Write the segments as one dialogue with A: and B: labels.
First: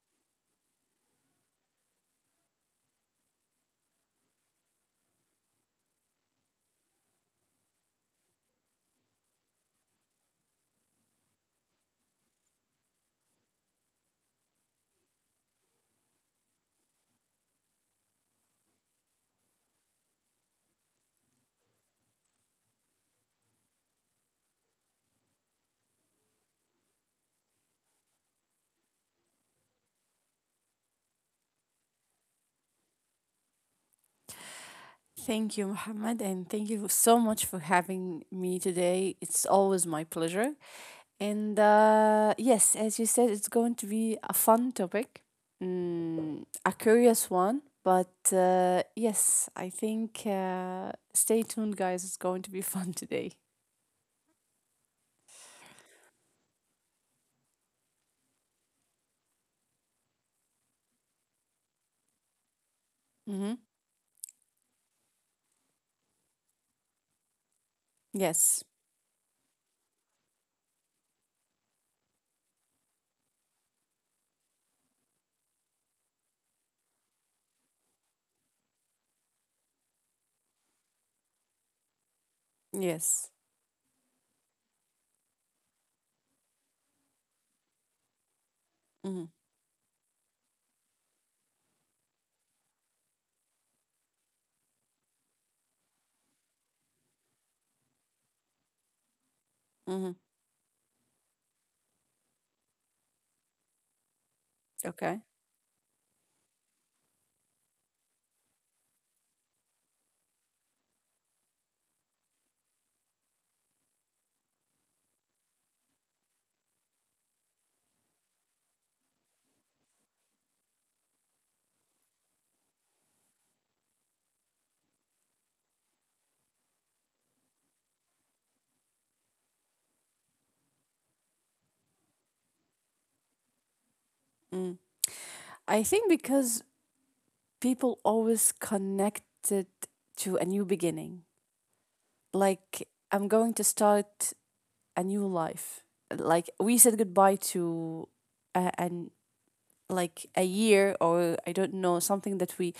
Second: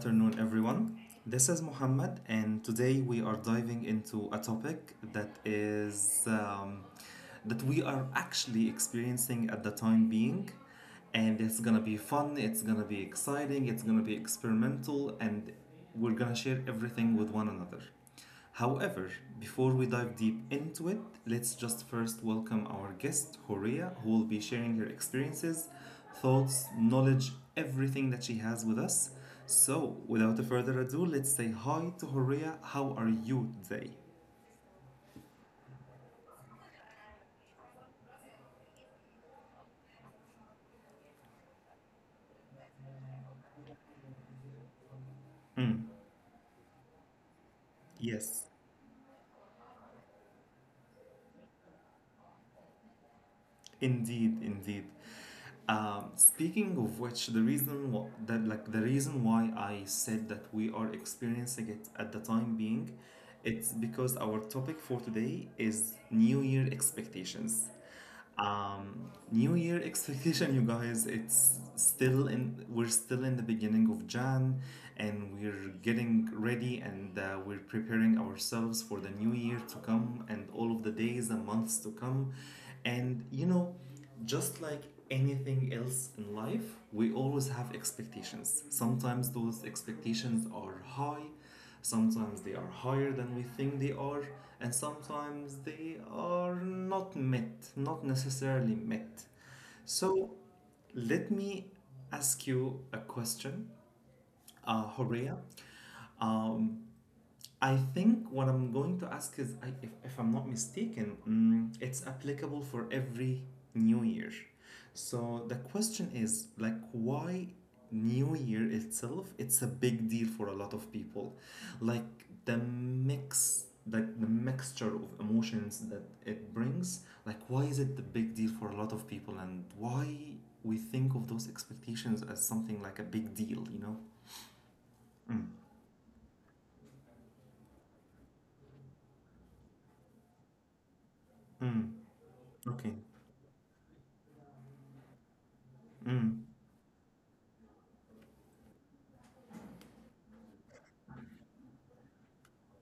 A: afternoon, everyone. This is Muhammad, and today we are diving into a topic that is that we are actually experiencing at the time being, and it's gonna be fun. It's gonna be exciting. It's gonna be experimental, and we're gonna share everything with one another. However, before we dive deep into it, let's just first welcome our guest, Horia, who will be sharing her experiences, thoughts, knowledge, everything that she has with us. So, without further ado, let's say hi to Horia. How are you today?
B: Thank you, Mohammed, and thank you so much for having me today. It's always my pleasure. And yes, as you said, it's going to be a fun topic,
A: Mm,
B: mm, a curious one. But
A: yes,
B: uh, yes, I think, stay tuned, guys. It's going to be fun today.
A: indeed. Speaking of which, the reason wh- that like the reason why I said that we are experiencing it at the time being,
B: Mm-hmm.
A: it's because our topic for today is New Year expectations.
B: Yes,
A: New Year expectation, you guys. It's still in. We're still in the beginning of Jan, and we're getting ready, and we're preparing ourselves for the new year to come, and all of the days and months to come. And
B: yes.
A: just like anything else in life, we always have expectations.
B: Mm-hmm.
A: Sometimes those expectations are high. Sometimes they are higher than we think they are, and sometimes they are not met, not necessarily met.
B: Mm-hmm.
A: So let me ask you a question,
B: Okay.
A: Horea. Um, I think what I'm going to ask is, if I'm not mistaken, it's applicable for every new year. So the question is, like, why New Year itself? It's a big deal for a lot of people. Like the mixture of emotions that it brings. Like, why is it the big deal for a lot of people, and why we think of those expectations as something like a big deal? You know?
B: Mm. I think because people always connect it to a new beginning,
A: Mm,
B: like
A: okay.
B: I'm going to start a new life.
A: Mm,
B: Like we said goodbye to a, an like a year, or I don't know, something that we,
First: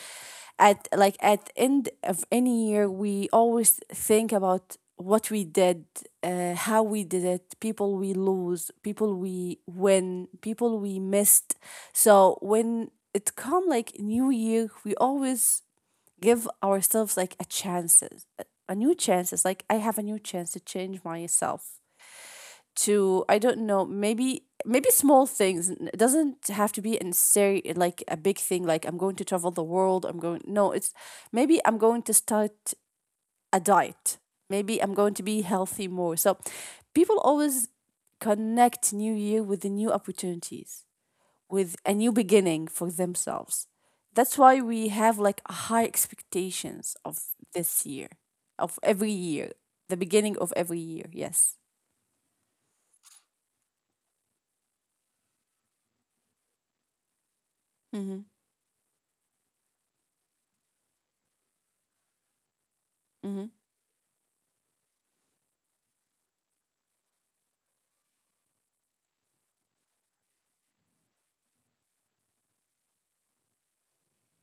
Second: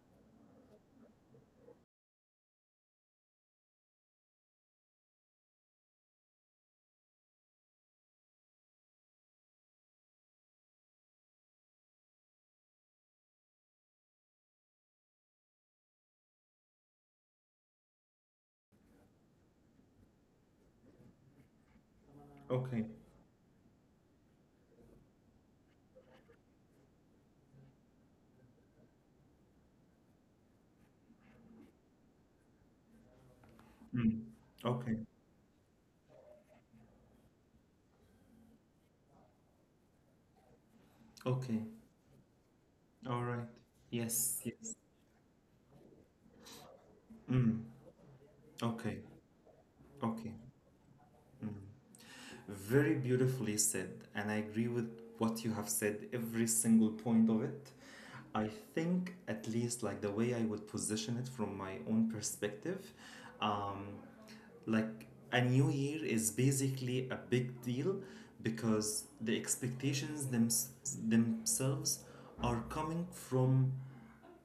B: at end of any year, we always think about what we did, how we did it, people we lose, people we win, people we missed. So when it come like new year, we always give ourselves like new chances. Like I have a new chance to change myself
A: okay.
B: to I don't know, maybe small things. It doesn't have to be in like a big thing like I'm going to travel the world, I'm going, no, it's maybe I'm going to start a diet.
A: Mm.
B: Maybe
A: Okay.
B: I'm going to be healthy more. So people always connect new year with the new opportunities,
A: Okay.
B: with a new beginning for
A: All right.
B: themselves. That's
A: Yes.
B: why
A: Yes.
B: we have like high expectations of
A: Mm.
B: this year, of
A: Okay.
B: every year, the
A: Okay.
B: beginning of every year. Yes.
A: Mm. Very beautifully said, and I agree with what you have said, every single point of it.
B: Mm-hmm.
A: I think, at least, like the way I would position it from my own perspective,
B: Mm-hmm.
A: um, like a new year is basically a big deal because the expectations themselves are coming from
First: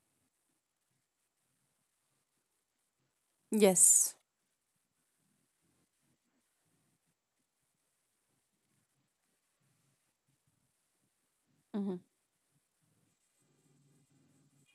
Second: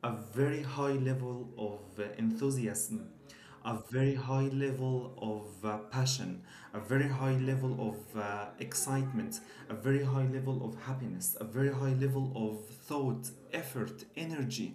A: a very high level of enthusiasm, a very
B: Yes.
A: high level of passion, a very high level of excitement, a very high level of happiness, a very high
B: Mm-hmm.
A: level of thought, effort, energy.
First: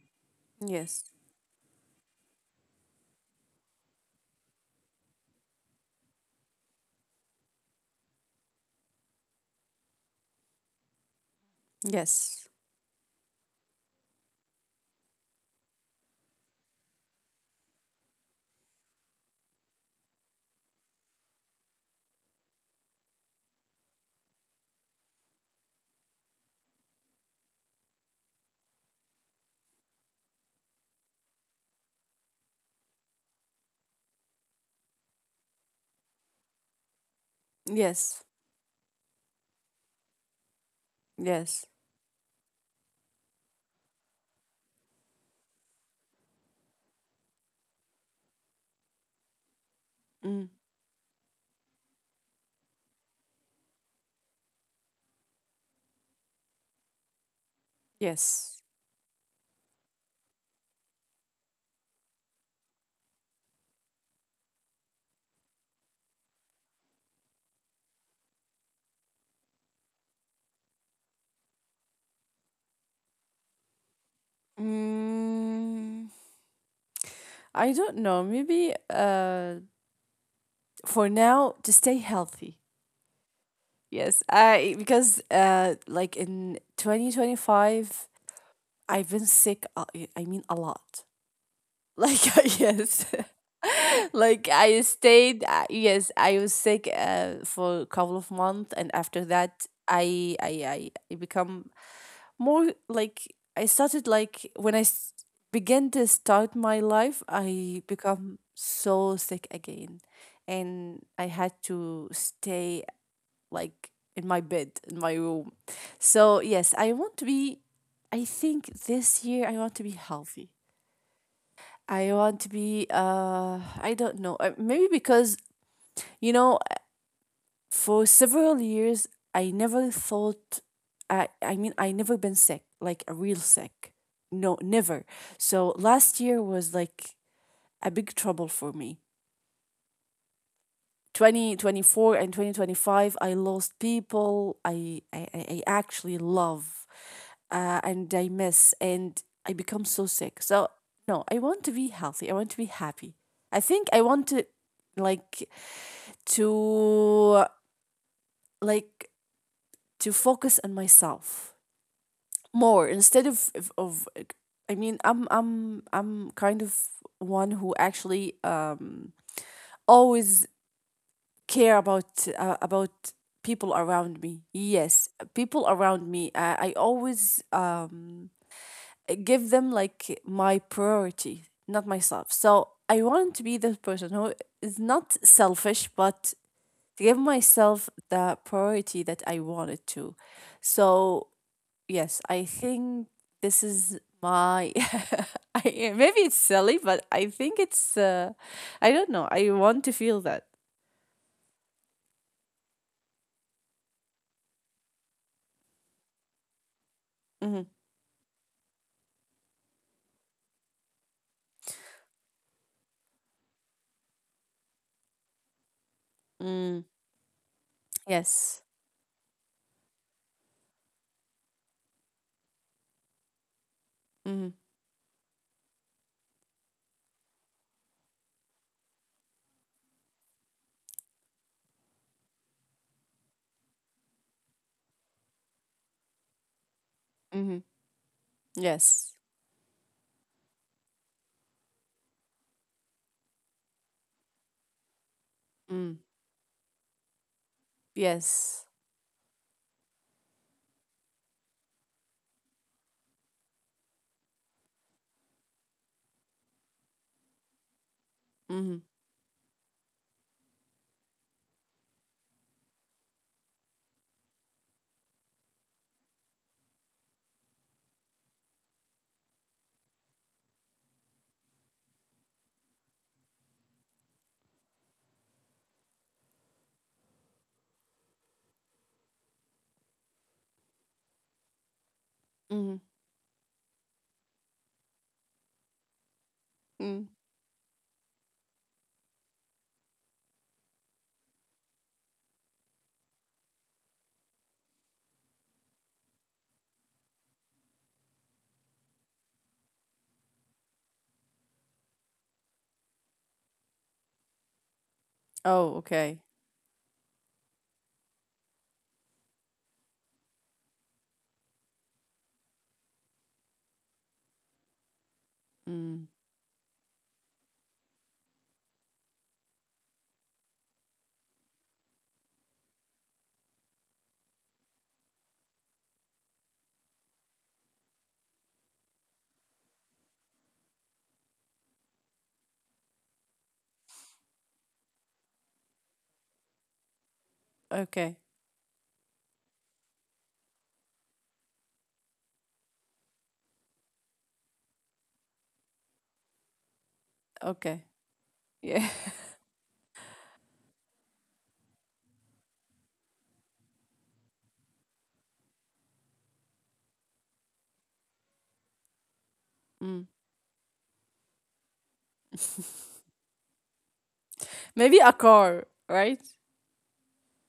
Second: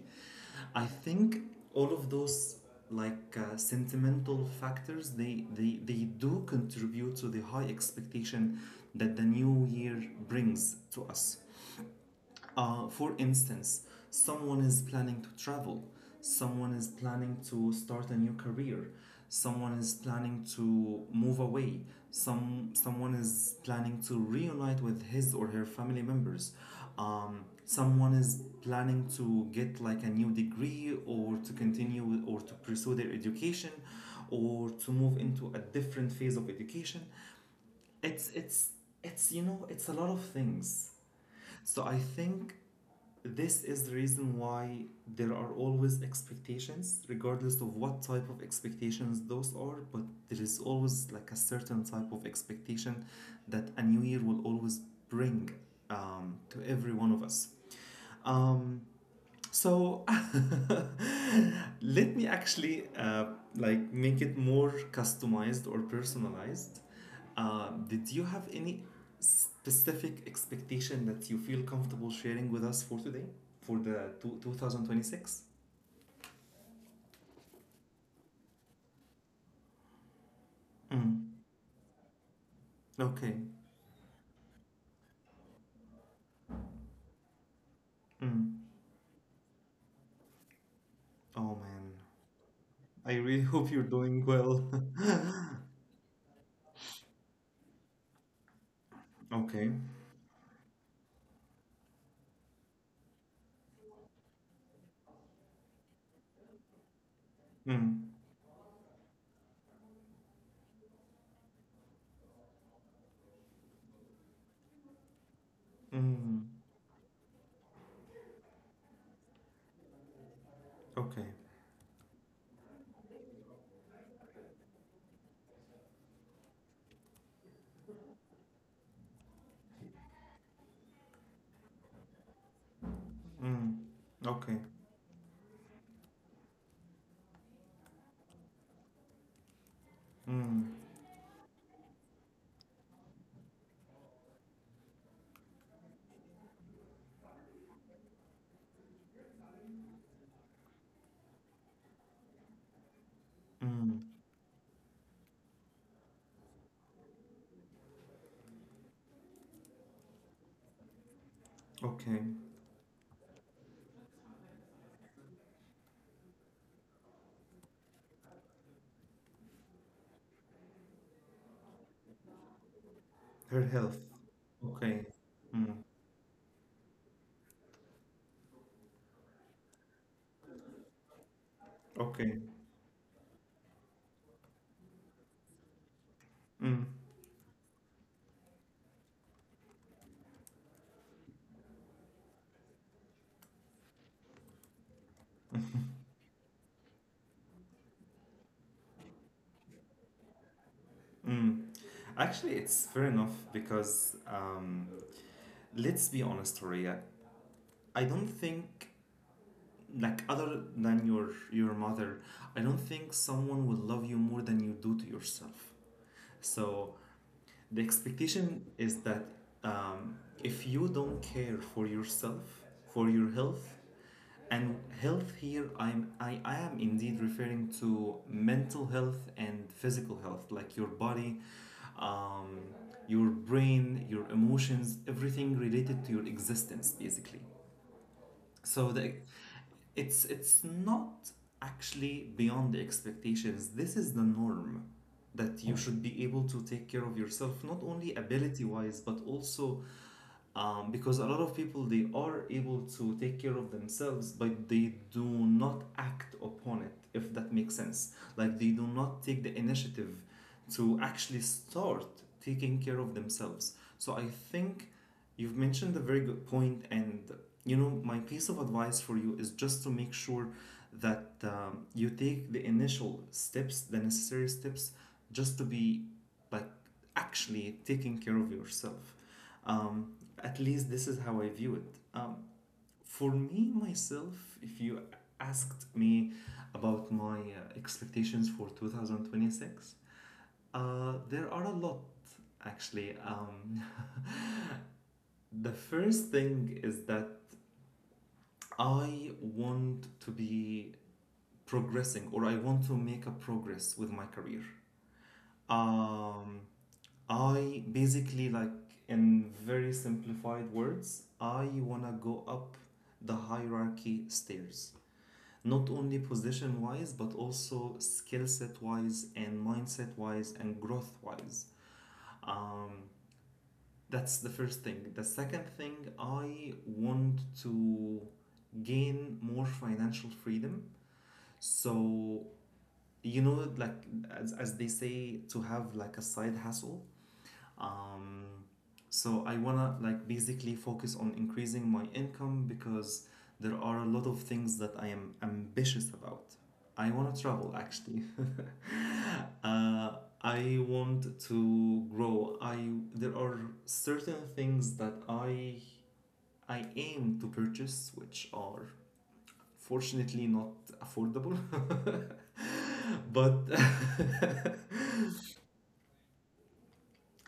A: I
B: Yes.
A: think all of those like sentimental factors they do contribute to the high expectation that the new year brings to us.
B: Yes.
A: Uh, for instance, someone is planning to travel, someone is planning to start a new career, someone is planning to move away, someone is planning to reunite with his or her family members, someone is planning to get like a new degree or to continue with, or to pursue their education or to move into a different phase of education.
B: Yes.
A: It's it's it's it's a lot of things.
B: Yes.
A: So I think this is the reason why there are always expectations, regardless of what type of expectations those are, but there
B: Mm.
A: is always like a certain type of expectation that a new year will always bring to every one of us.
B: Yes.
A: Um, so let me actually like make it more customized or personalized. Did you have any specific expectation that you feel comfortable sharing with us for today, for 2026?
B: Mm, I don't know. Maybe, for
A: Mm.
B: now, to stay healthy.
A: Okay.
B: Yes. I because like in 2025,
A: Mm.
B: I've been sick. I mean, a lot.
A: Oh man,
B: Like yes,
A: I really hope you're doing
B: like
A: well.
B: I stayed. Yes, I was sick for a couple of months, and after that,
A: okay.
B: I become more like I started like when I began to start my life, I
A: Mm.
B: become so sick again, and I had to stay like in my bed in my room. So
A: Mm.
B: yes, I want to be, I think this year I want to be healthy.
A: Okay.
B: I want to be I don't know maybe because you know for several years I never thought I mean I never been sick like a real
A: Mm.
B: sick, no,
A: Okay.
B: never. So last year was like a big trouble for me,
A: Mm.
B: 2024 and 2025. I lost people I actually love, and I miss, and I become so sick. So no, I want to be healthy, I want to be happy. I think I
A: Mm.
B: want to like to like to focus on myself
A: Okay.
B: more instead of I mean I'm kind of one who actually always care about
A: Her
B: people
A: health.
B: around me,
A: Okay.
B: yes, people
A: Mm.
B: around me. I always give them like my priority, not myself.
A: Okay.
B: So I want to be this person who is not selfish, but
A: Mm.
B: give myself the priority that I wanted to. So yes, I think this is my I, maybe it's silly, but I think it's, I don't know, I want to feel that.
A: Mm. Actually, it's fair enough because let's be honest, Horia.
B: Mhm.
A: I don't think, like other than your mother, I don't think someone will love you more than you do to yourself.
B: Mm,
A: So the
B: yes.
A: expectation is that um, if you don't care for yourself, for your health,
B: Mhm,
A: and health here, I am indeed referring to mental health and physical health, like your body, um, your brain, your emotions, everything related to your existence, basically.
B: mhm.
A: So
B: Yes.
A: it's not actually beyond the expectations. This is the norm that you
B: Mm.
A: should be able to take care of yourself, not only
B: Yes.
A: ability wise, but also because a lot of people they are able to take care of themselves but they do not act upon it if that makes sense. Like they
B: Mhm,
A: do not take the initiative to actually start taking care of themselves. So I think you've mentioned a very good point, and you know my piece of advice for you is just to make sure that you take the initial steps, the necessary steps, just to be like actually taking care of yourself. Um, at least this is how I view it.
B: mhm,
A: For me, myself, if you asked me
B: mm.
A: about my expectations for 2026, there are a lot actually. The first thing is that I want to be progressing, or I want to make a progress with my career.
B: Oh, okay.
A: Um, I basically like in very simplified words, I wanna go up the hierarchy stairs. Not
B: Mm.
A: only position wise, but also skill set wise and mindset wise and growth wise. Um, that's the first thing. The second thing, I want to gain more financial freedom. So, you know, like as they say, to have like a side hustle.
B: Okay.
A: Um, so I wanna like basically focus on increasing my income because there are a lot of things that I am ambitious about. I wanna travel
B: Okay.
A: actually.
B: Yeah.
A: uh, I want to grow. I There are certain things that I aim to purchase which are
B: Mm.
A: fortunately not affordable. but
B: Maybe a car, right?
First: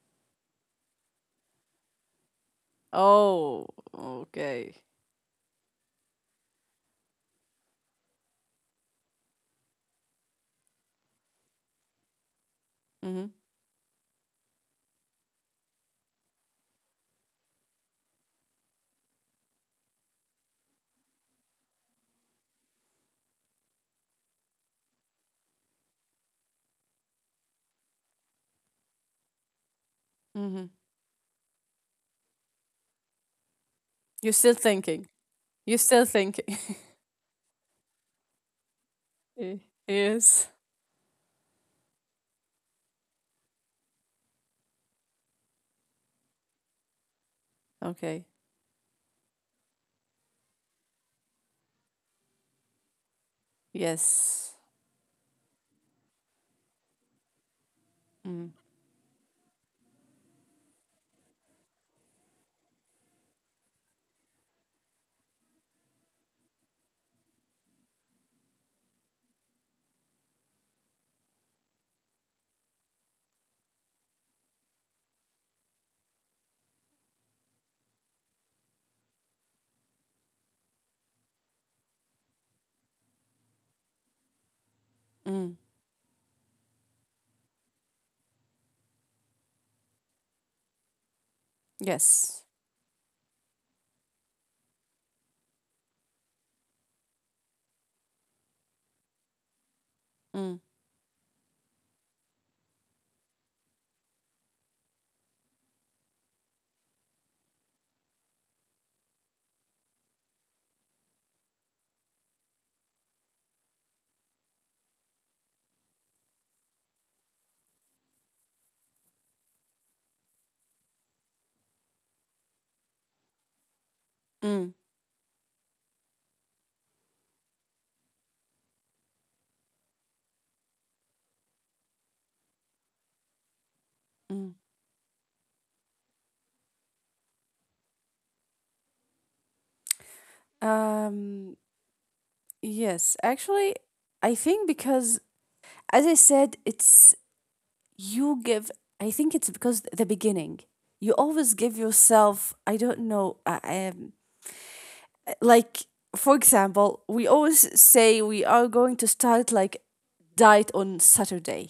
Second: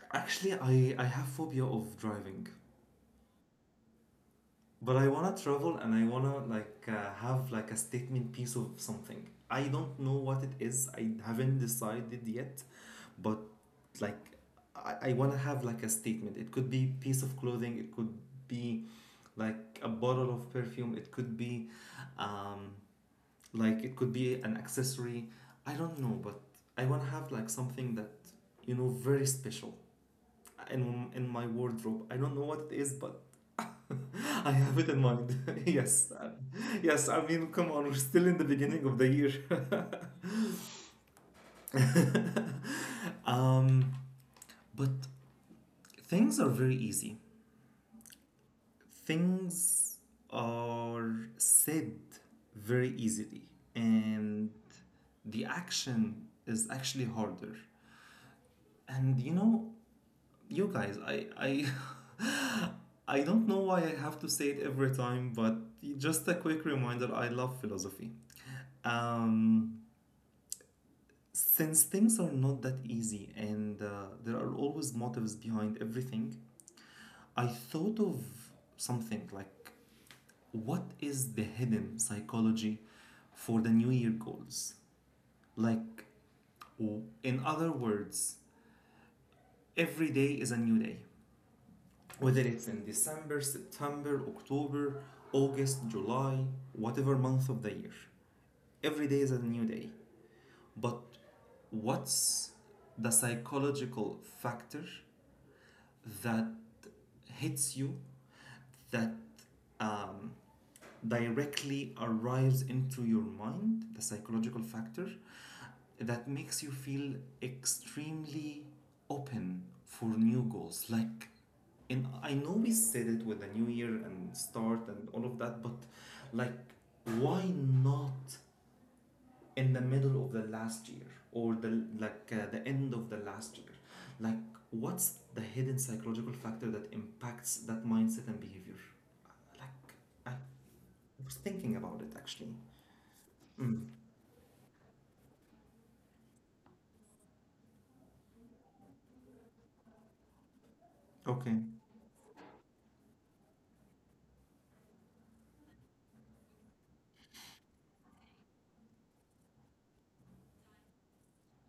A: actually I have phobia of driving.
B: Oh, okay.
A: But I wanna travel and I wanna like have like a statement piece of something. I don't know what it is. I haven't decided yet,
B: Mhm,
A: but like I wanna have like a statement. It could be piece of clothing. It could be like a bottle of perfume. It could be um, like it could be an accessory. I don't know, but I wanna have like something that you know very special
B: mhm.
A: in my wardrobe. I don't know what it is, but
B: You're
A: I
B: still
A: have it in
B: thinking.
A: mind.
B: You're still
A: yes,
B: thinking.
A: yes. I mean, come on, we're still in the beginning of the year.
B: Eh, yes.
A: um, but things are very easy.
B: Okay.
A: Things are said very easily, and
B: Yes.
A: the action is actually harder.
B: Mm.
A: And you know, you guys, I I don't know why I have to say it every time, but just a quick reminder, I love philosophy. Um, since things are not that easy and there are always motives behind everything, I thought of something like what is the hidden psychology for the new year goals?
B: Mm.
A: Like, in other words, every day is a new day. Whether
B: Yes.
A: it's in December, September, October, August, July, whatever month of the year. Every day is a new day.
B: Mm.
A: But what's the psychological factor that hits you, that um, directly arrives into your mind, the psychological factor, that makes you feel extremely open for new goals. Like, and I know we said it with the new year and
B: Mm.
A: start and all of that, but like, why not in the middle of the last year or the end of the last year like
B: Mm.
A: what's the hidden psychological factor that impacts that mindset and behavior like I was
B: Um,
A: thinking about it actually.
B: yes. Actually,
A: Mm.
B: I think because, as I said, it's you give, I think it's because the beginning, you always
A: Okay.
B: give yourself, I don't know, like, for example, we always say we are going to start like diet on Saturday.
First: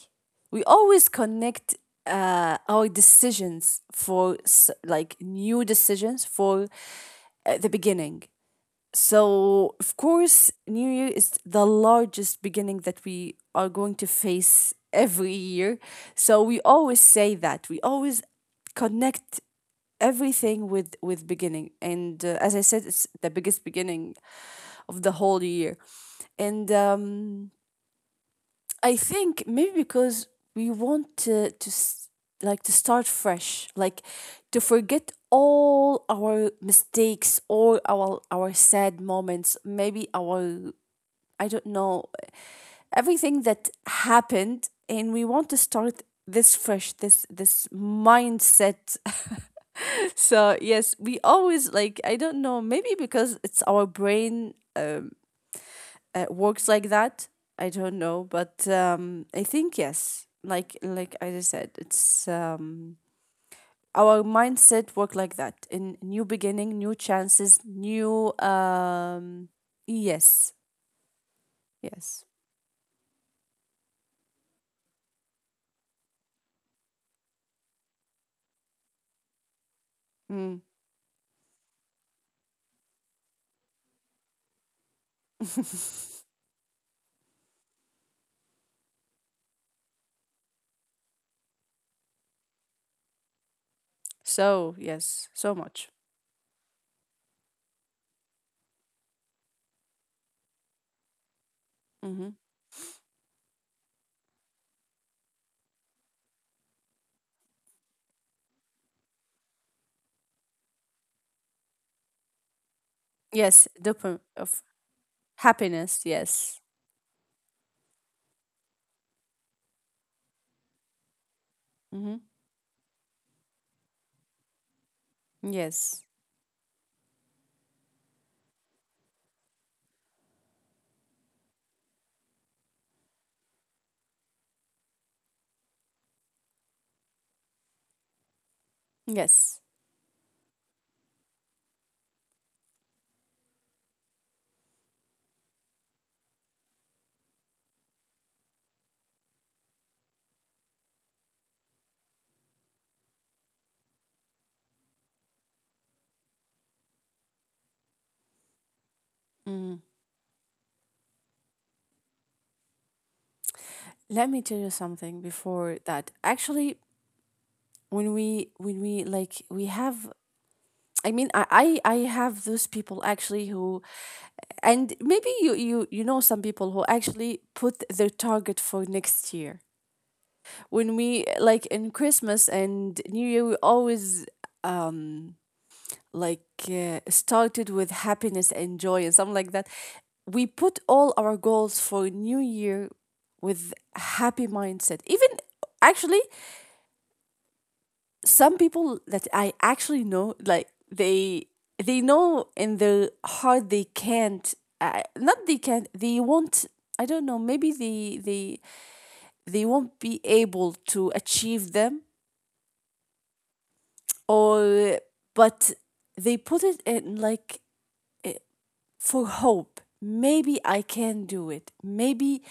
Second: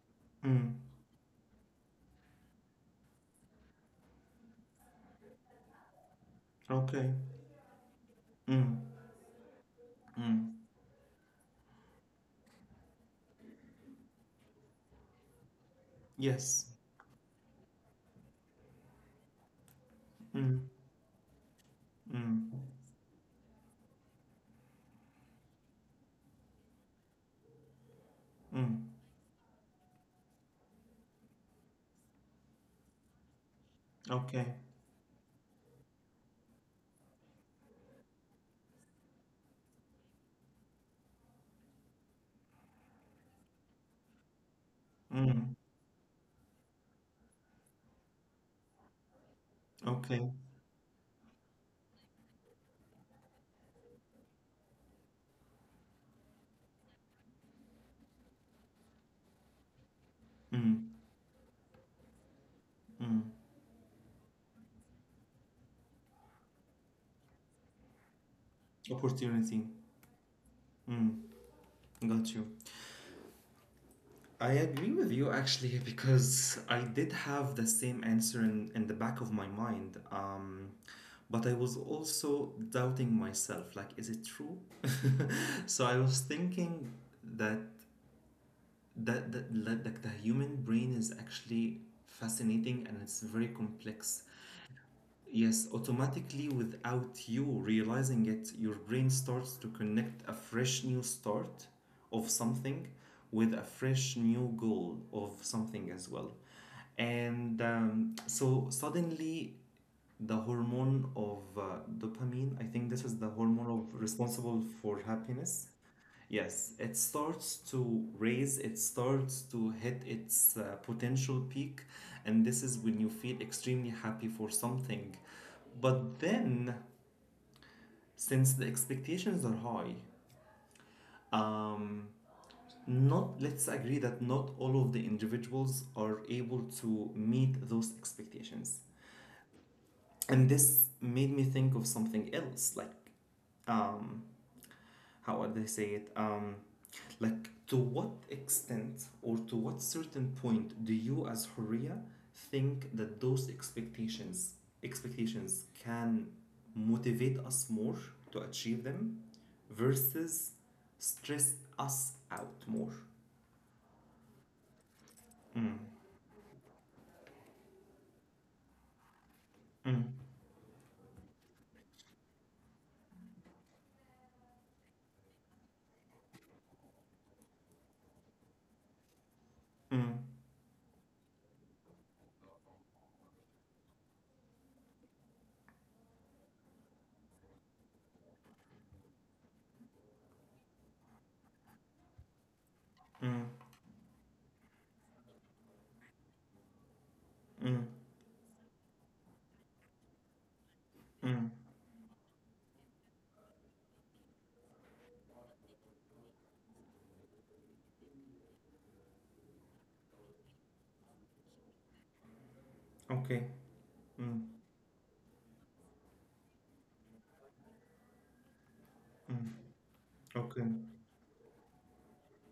B: We
A: Mm.
B: always connect our decisions for like new decisions for
A: Okay.
B: the beginning.
A: Mm.
B: So, of course,
A: Mm.
B: New Year is the largest beginning that we are going to face every year. So, we
A: Yes.
B: always say that. We always connect
A: Mm.
B: everything with beginning, and
A: Mm.
B: as I said, it's the biggest beginning of the whole year. And
A: Mm.
B: I think maybe because we want to like to start fresh, like
A: Okay.
B: to forget all our mistakes, all our sad moments, maybe our, I don't know, everything that happened, and we want
A: Mm.
B: to start this fresh, this mindset.
A: Okay.
B: So yes, we always, like, I don't know, maybe because it's our brain, um, works like that. I don't know, but I think yes. Like
A: Mm.
B: like I just said, it's
A: Mm.
B: our mindset work like that. In new beginning, new chances, new
A: Opportunity.
B: yes,
A: Mm.
B: yes.
A: Got you. I agree with you actually because I did have the same answer in the back of my mind.
B: Mm.
A: But I was also doubting myself like, is it true? so I was thinking that that the human brain is actually fascinating and it's very complex.
B: So yes, so
A: Yes,
B: much.
A: automatically without you realizing it, your brain starts to connect a fresh new start of
B: Mm-hmm.
A: something with a fresh new goal of something as well. And so suddenly, the hormone of dopamine, I think this is the hormone
B: Yes,
A: of
B: dopamine
A: responsible
B: of
A: for happiness.
B: happiness. Yes.
A: Yes, it starts to raise, it starts to hit its potential peak,
B: Mm-hmm.
A: and this is when you feel extremely happy for something.
B: Yes.
A: But then, since the expectations are high, um, not let's agree that not all of the individuals are able to meet those expectations.
B: Yes.
A: And this made me think of something else, like um, how would I say it? Like to what extent or to what certain point do you as Horia think that those expectations can motivate us more to achieve them versus stress us out more?
B: Let me tell you something before that. Actually, when we like we
A: Mm,
B: have, I mean, I have those people actually who, and maybe you know some people who actually put their target for next year.
A: mm,
B: When we, like in Christmas and New Year, we always um like started with happiness and joy and something like that. We put all our goals for New Year
A: mm,
B: with happy mindset. Even actually
A: mm,
B: some people that I actually know, like they
A: mm.
B: they know in their heart they can't. Not they can't. They won't. I don't know. Maybe they won't be able to achieve them,
A: Okay. Mm,
B: or, but they put it in like, eh, for hope. Maybe
A: okay.
B: I can do it. Maybe,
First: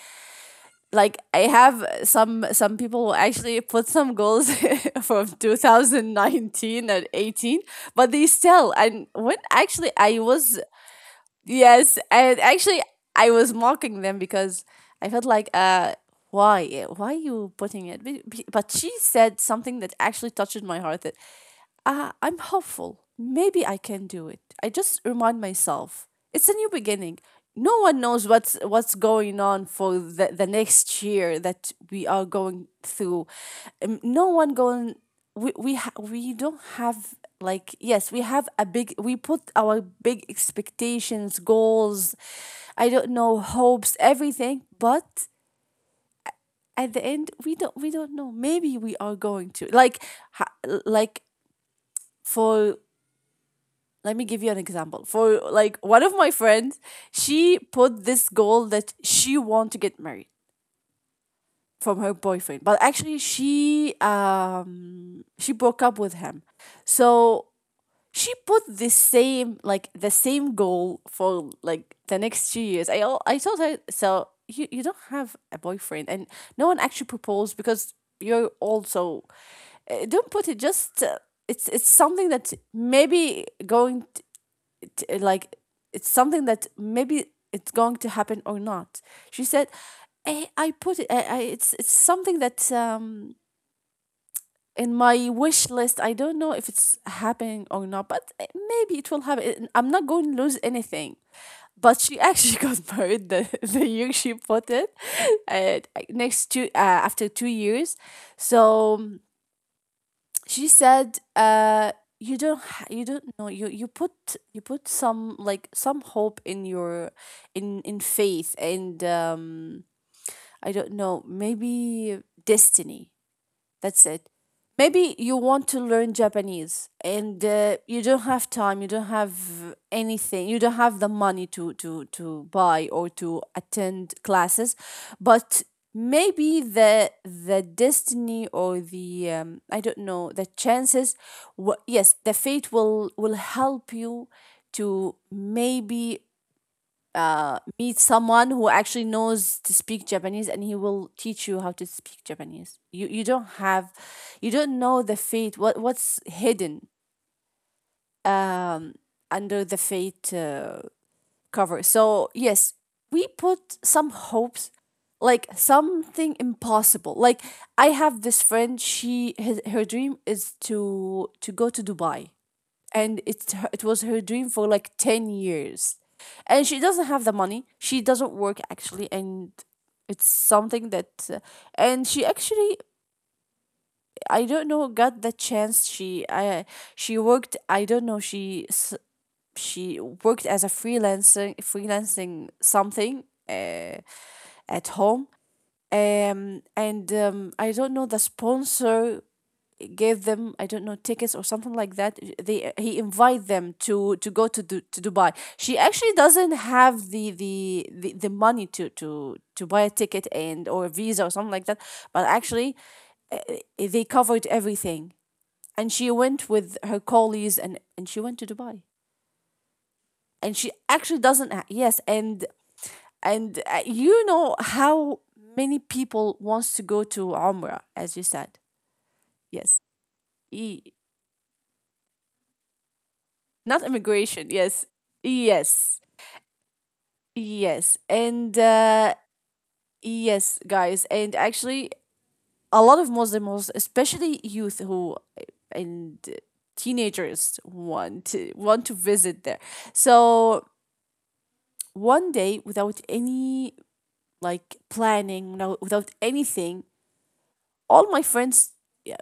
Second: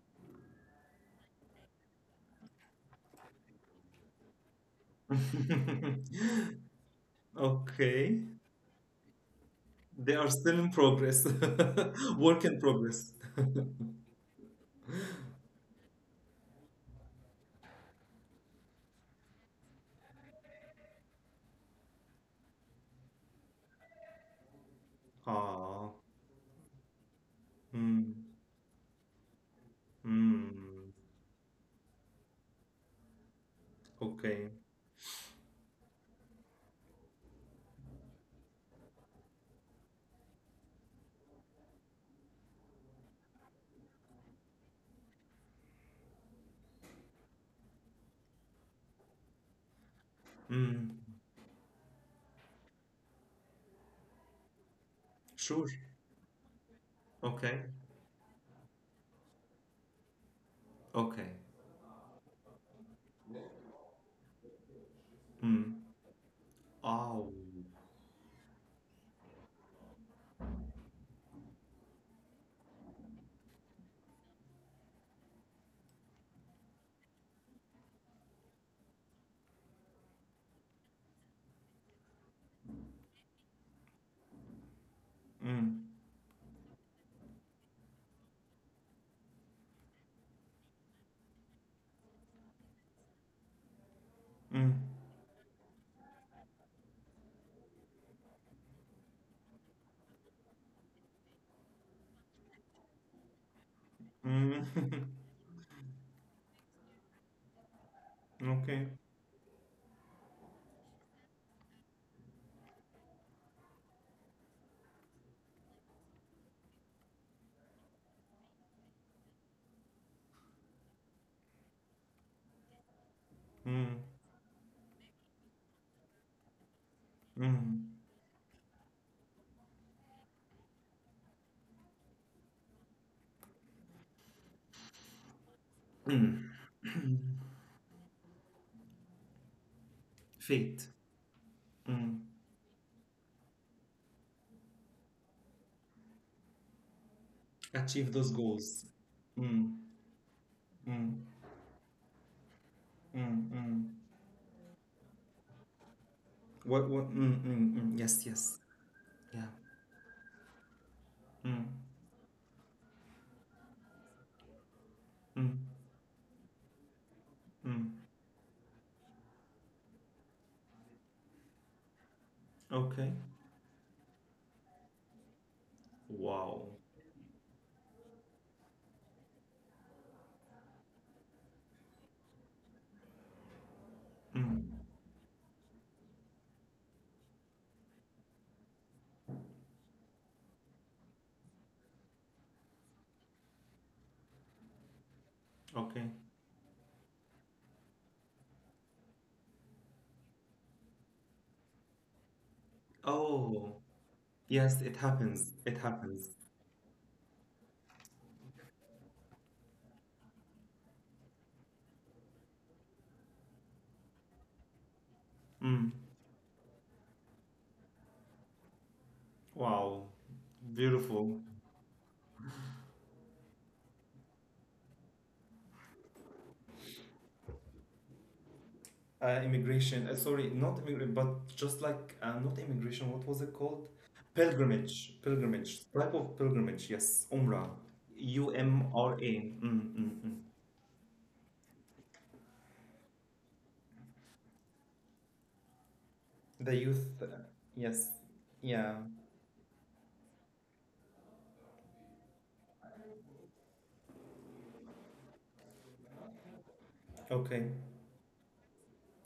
B: like I have some people who actually put some goals from 2019 and 18.
A: okay.
B: But they still, and when actually
A: They
B: I
A: are still
B: was,
A: in progress.
B: yes, and
A: Work in
B: actually,
A: progress.
B: I was mocking them because I felt like, why, eh, why are you putting it? But she said something that actually touched my heart. That I'm hopeful. Maybe I can do it. I just remind
A: Aww.
B: myself it's a new beginning. No one
A: Mm,
B: knows what's going on for the
A: mm,
B: next year that we are going through. No
A: okay.
B: one going, we don't have like, yes, we have a big, we put our big expectations, goals, I don't know, hopes, everything, but at the end we don't, we don't know. Maybe we are going to like ha-
A: Mm,
B: like for, let me give you an example, for
A: sure.
B: like one of my friends. She
A: Okay.
B: put this goal that she want to get married
A: Okay.
B: from her boyfriend, but actually she
A: Mm.
B: broke up with him.
A: Ow.
B: So she put the same, like the same goal for like the next 2 years. I told her, so you don't have a boyfriend and no one actually proposed because you're also, don't put it just, it's something that maybe like,
A: Mm,
B: it's something that maybe it's going to happen or not. She said, I put it, I it's something that
A: mm,
B: in my wish list. I don't know if it's happening or not, but eh, maybe it will happen. Eh, I'm not going to lose anything. But she actually got married the year she
A: mm.
B: put it, and next two after 2 years.
A: Okay.
B: So she said, "You don't, you don't know. You put, you put some like some hope in your, in faith and I don't know, maybe destiny."
A: Mm,
B: That's it. Maybe you want to learn Japanese and
A: mm.
B: you don't have time, you don't have anything, you don't have the money to buy or to attend classes, but maybe the destiny or the I don't know, the
A: Fate.
B: chances, yes,
A: Mm.
B: the fate will help you to maybe meet
A: Achieve those
B: someone who
A: goals.
B: actually knows
A: Mm,
B: to speak Japanese, and he will
A: mm,
B: teach you how to speak Japanese. You
A: mm,
B: don't have,
A: mm.
B: you don't know the fate, what's hidden
A: What, mm, mm, mm. Yes, yes.
B: um
A: Yeah.
B: under the fate
A: Mm,
B: cover. So yes, we put some hopes like
A: mm,
B: something impossible. Like I
A: mm.
B: have this friend, her dream is to go to Dubai,
A: Okay.
B: and it's it was her dream for like 10 years, and
A: Wow.
B: she doesn't have the money, she doesn't work actually, and it's something that, and she actually, I don't
A: Mm,
B: know, got the chance. She she worked, I don't know, she worked as a freelancer, freelancing something, at home,
A: okay.
B: and I don't know, the sponsor gave them, I don't know, tickets or something like that. They, he invite them
A: Oh,
B: to go to
A: yes, it
B: To Dubai.
A: happens.
B: She
A: It
B: actually
A: happens.
B: doesn't have the money to buy a ticket, and or a visa or something like that. But actually, uh, they covered everything, and
A: Mm.
B: she went with her colleagues and she went to Dubai.
A: Wow,
B: And she actually
A: beautiful.
B: doesn't. Yes, and you know how many people wants to go to Umrah, as you said. Yes.
A: Immigration, sorry, not
B: E-
A: immigration, but just like, not immigration, what was it called?
B: Not immigration. Yes,
A: Pilgrimage, pilgrimage,
B: yes,
A: type of pilgrimage, yes, Umrah,
B: yes.
A: U
B: and
A: M R
B: uh
A: A. Mm, mm, mm.
B: yes, guys, and actually, a lot of Muslims, especially youth who and
A: The youth,
B: teenagers
A: yes,
B: want to want
A: yeah,
B: to visit there. So one day without any, like, planning. No, without anything.
A: okay,
B: All my friends, yeah.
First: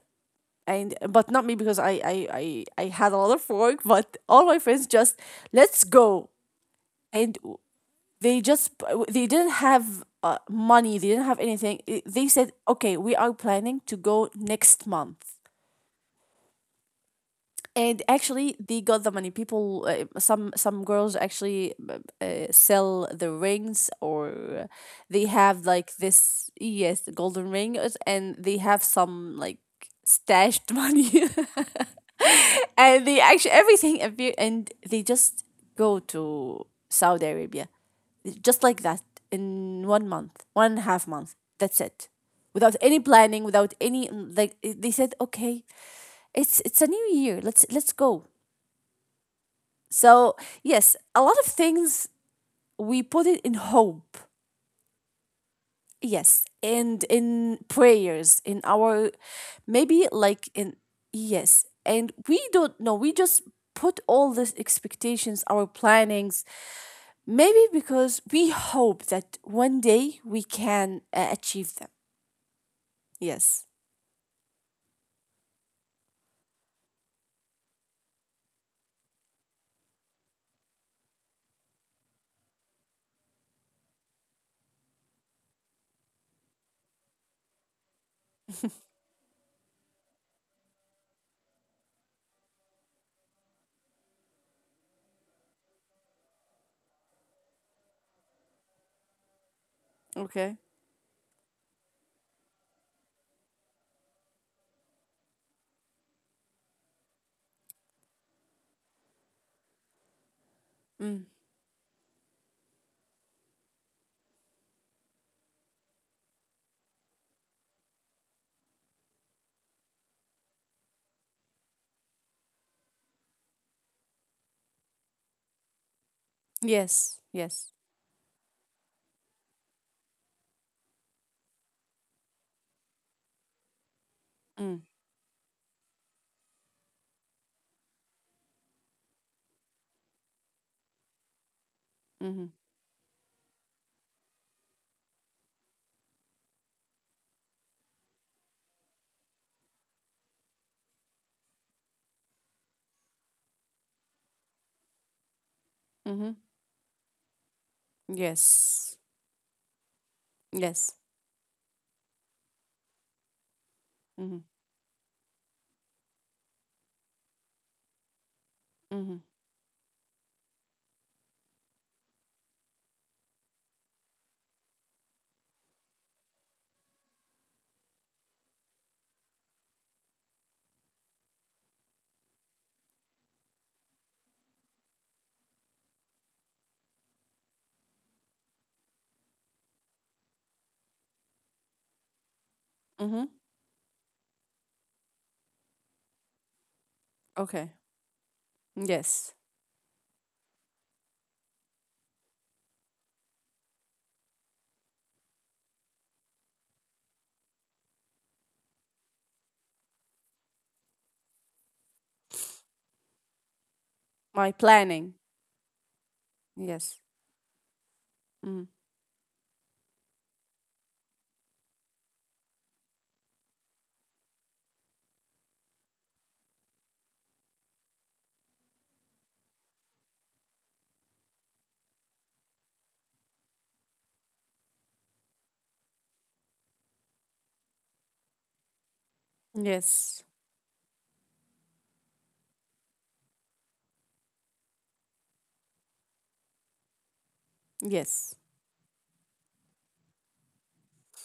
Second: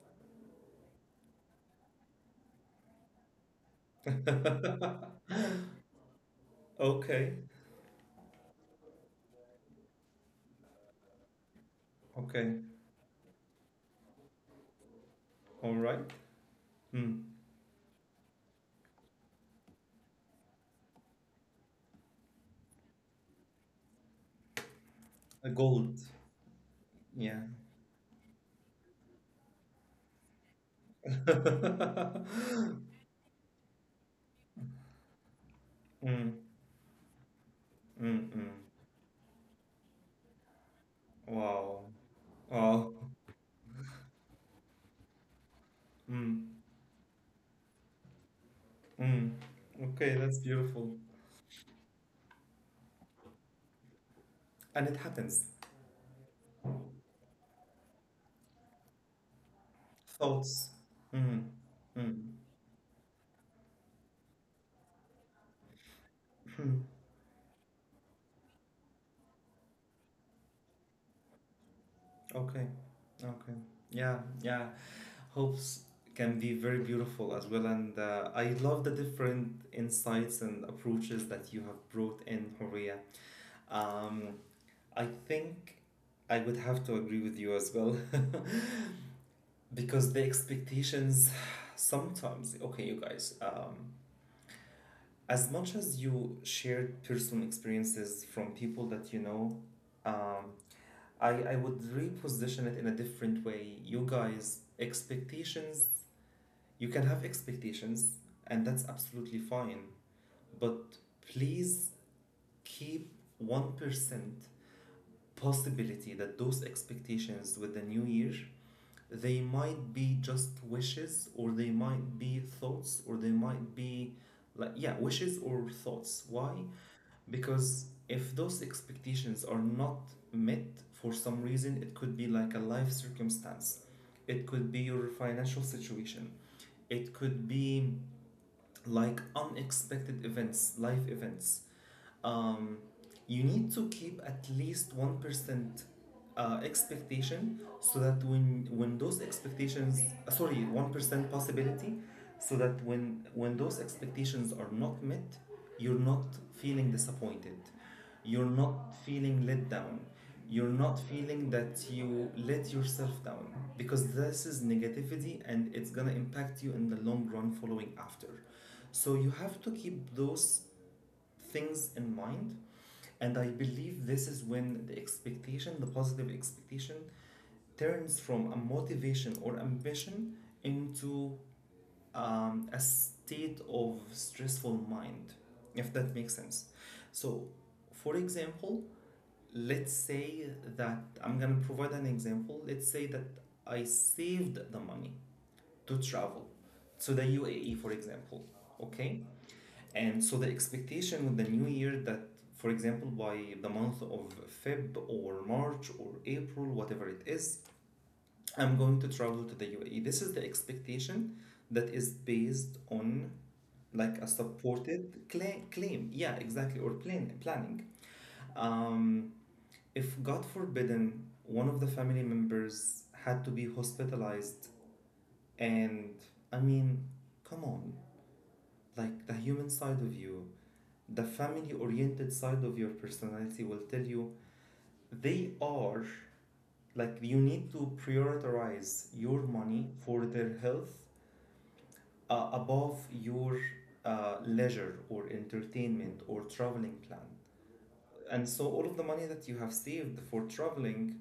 B: And but not me, because I had a lot of work, but all my friends just, "Let's go."
A: okay,
B: And they just they didn't have money, they didn't have anything. They said,
A: okay,
B: "Okay, we are planning to go next month."
A: all right. Mm.
B: And actually, they got the money. People, some girls actually, sell the rings, or they
A: The
B: have, like,
A: gold,
B: this, yes, the
A: yeah.
B: golden ring and they have some, like, stashed money.
A: mm,
B: And they actually, everything appear, and they just go
A: mm,
B: to Saudi Arabia,
A: mm.
B: just like that, in 1 month, 1.5 month. That's
A: Wow,
B: it. Without any
A: wow.
B: planning, without any, like, they said, "Okay,
A: Mm.
B: it's a new year. Let's go."
A: Mm. Okay,
B: So
A: that's
B: yes,
A: beautiful.
B: a lot of things we put it in hope.
A: And it happens.
B: Yes, and in prayers, in our, maybe, like, in,
A: Thoughts. Mm.
B: yes, and
A: Mm.
B: we don't know. We just put all these expectations, our plannings,
A: Hmm.
B: maybe because we hope that one day we can achieve them.
A: Okay. Okay.
B: Yes.
A: Yeah, yeah. Hopes can be very beautiful as well. And I love the different insights and approaches that you have brought in, Horia. Um, I think I would have to agree with you as well. Because the expectations sometimes, okay, you guys, as much as you shared personal experiences from people that you know, um,
B: Okay.
A: I would reposition it in a different way. You guys, expectations, you can have expectations, and that's absolutely fine. But
B: Mm.
A: please keep 1% possibility that those expectations with the new year, they might be just wishes, or they might be thoughts, or they might be like, yeah, wishes or thoughts. Why?
B: Yes. Yes.
A: Because if those expectations are not met for some reason, it could be like a life circumstance, it could
B: Mm.
A: be your financial situation, it could be like unexpected events, life events,
B: Mhm.
A: um, you need to keep at least 1% expectation so that when those expectations, sorry, 1% possibility so that when those expectations are not met. You're not
B: Mhm.
A: feeling disappointed, you're
B: Yes.
A: not feeling let down, you're
B: Yes.
A: not feeling that you let yourself down, because
B: Mhm.
A: this is negativity and it's going to impact you in the long run following after. So
B: Mhm.
A: you have to keep those things in mind, and I believe this is when the expectation, the positive expectation, turns from a motivation or ambition into, a state of stressful mind, if that makes sense. So, for example, let's say that I'm gonna provide an example. Let's say that
B: Mhm.
A: I saved the money to travel to the
B: Okay.
A: UAE, for example. Okay,
B: Yes.
A: and so the expectation with the new year that, for example, by the month of Feb or March or April, whatever it is, I'm going to travel to the UAE. This is the expectation that is based on like a
B: My planning.
A: supported claim. Yeah, exactly,
B: Yes.
A: or planning.
B: Mm.
A: Um, if God forbidden, one of the family members had to be hospitalized, and I mean, come on, like the human side of you, the family oriented side of your personality will tell you they are, like, you need to prioritize your money
B: Yes.
A: for their health, above your leisure or entertainment or traveling plan.
B: Yes.
A: And so all of the money that you have saved for traveling,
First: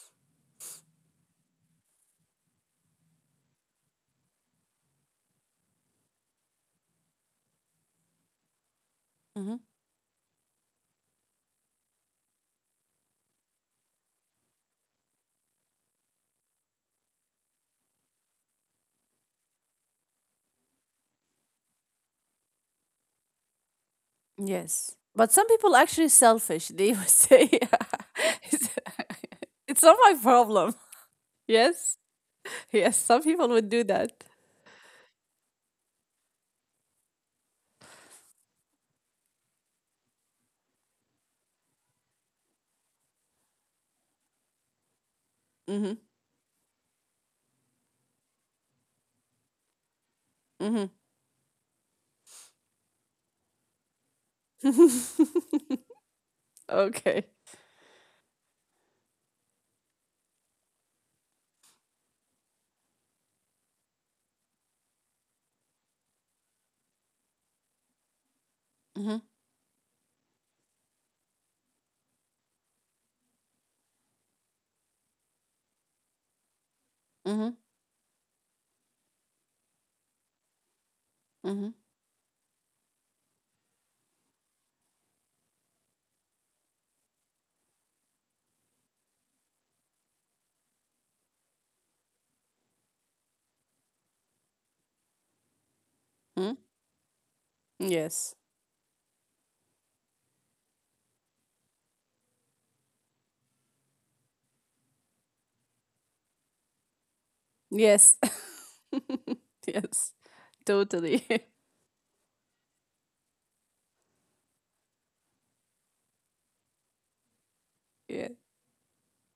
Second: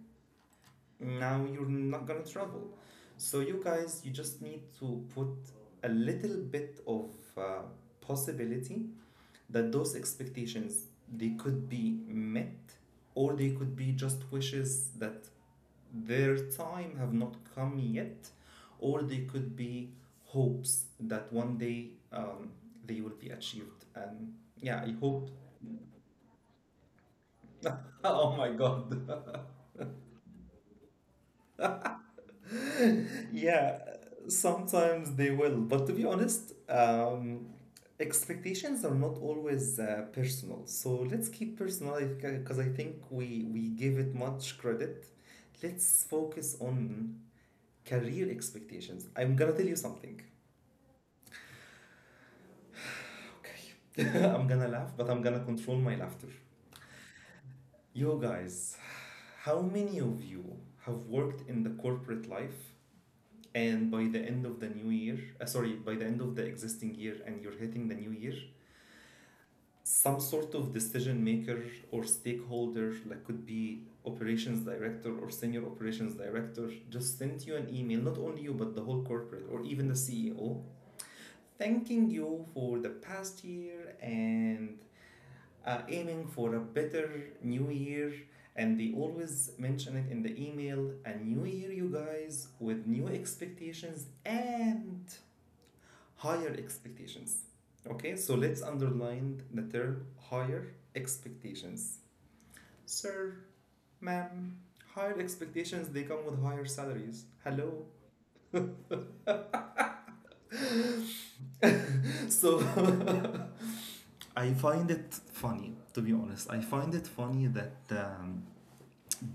A: now you're not gonna travel. So you guys, you just need to put a little bit of, uh, possibility
B: Mhm.
A: that those expectations, they could be met, or they could be just wishes that their time have not come yet, or they could be hopes that one day, they will be achieved. And yeah, I
B: Yes.
A: hope.
B: But some people actually selfish. They would say,
A: Oh my
B: it's,
A: god.
B: it's not my problem. Yes. Yes. Some people would
A: Yeah,
B: do that.
A: sometimes they will. But to be honest, expectations are not always personal. So let's keep personal because I think we give it much credit. Let's
B: Mhm.
A: focus on career expectations. I'm gonna tell you something.
B: Mhm.
A: Okay. I'm gonna laugh, but I'm gonna control my laughter.
B: Okay.
A: You guys, how many of you have worked in the corporate life, and by the end of the new year, sorry, by the end of the existing year and you're hitting the new year,
B: Mhm.
A: some sort of decision maker or stakeholder, like could be operations director or senior operations director, just sent
B: Mhm.
A: you an email, not only you but the whole corporate or even the CEO,
B: Mhm.
A: thanking you for the past year and aiming for a better new year. And they always mention it in the email a new year, you guys, with new expectations and
B: Mhm.
A: higher expectations. Okay,
B: Yes.
A: so let's underline the term higher expectations. Sir, ma'am, higher expectations, they come with higher salaries. Hello.
B: Yes. Yes. Totally.
A: So I find it funny, to be honest. I find it funny that,
B: Yeah.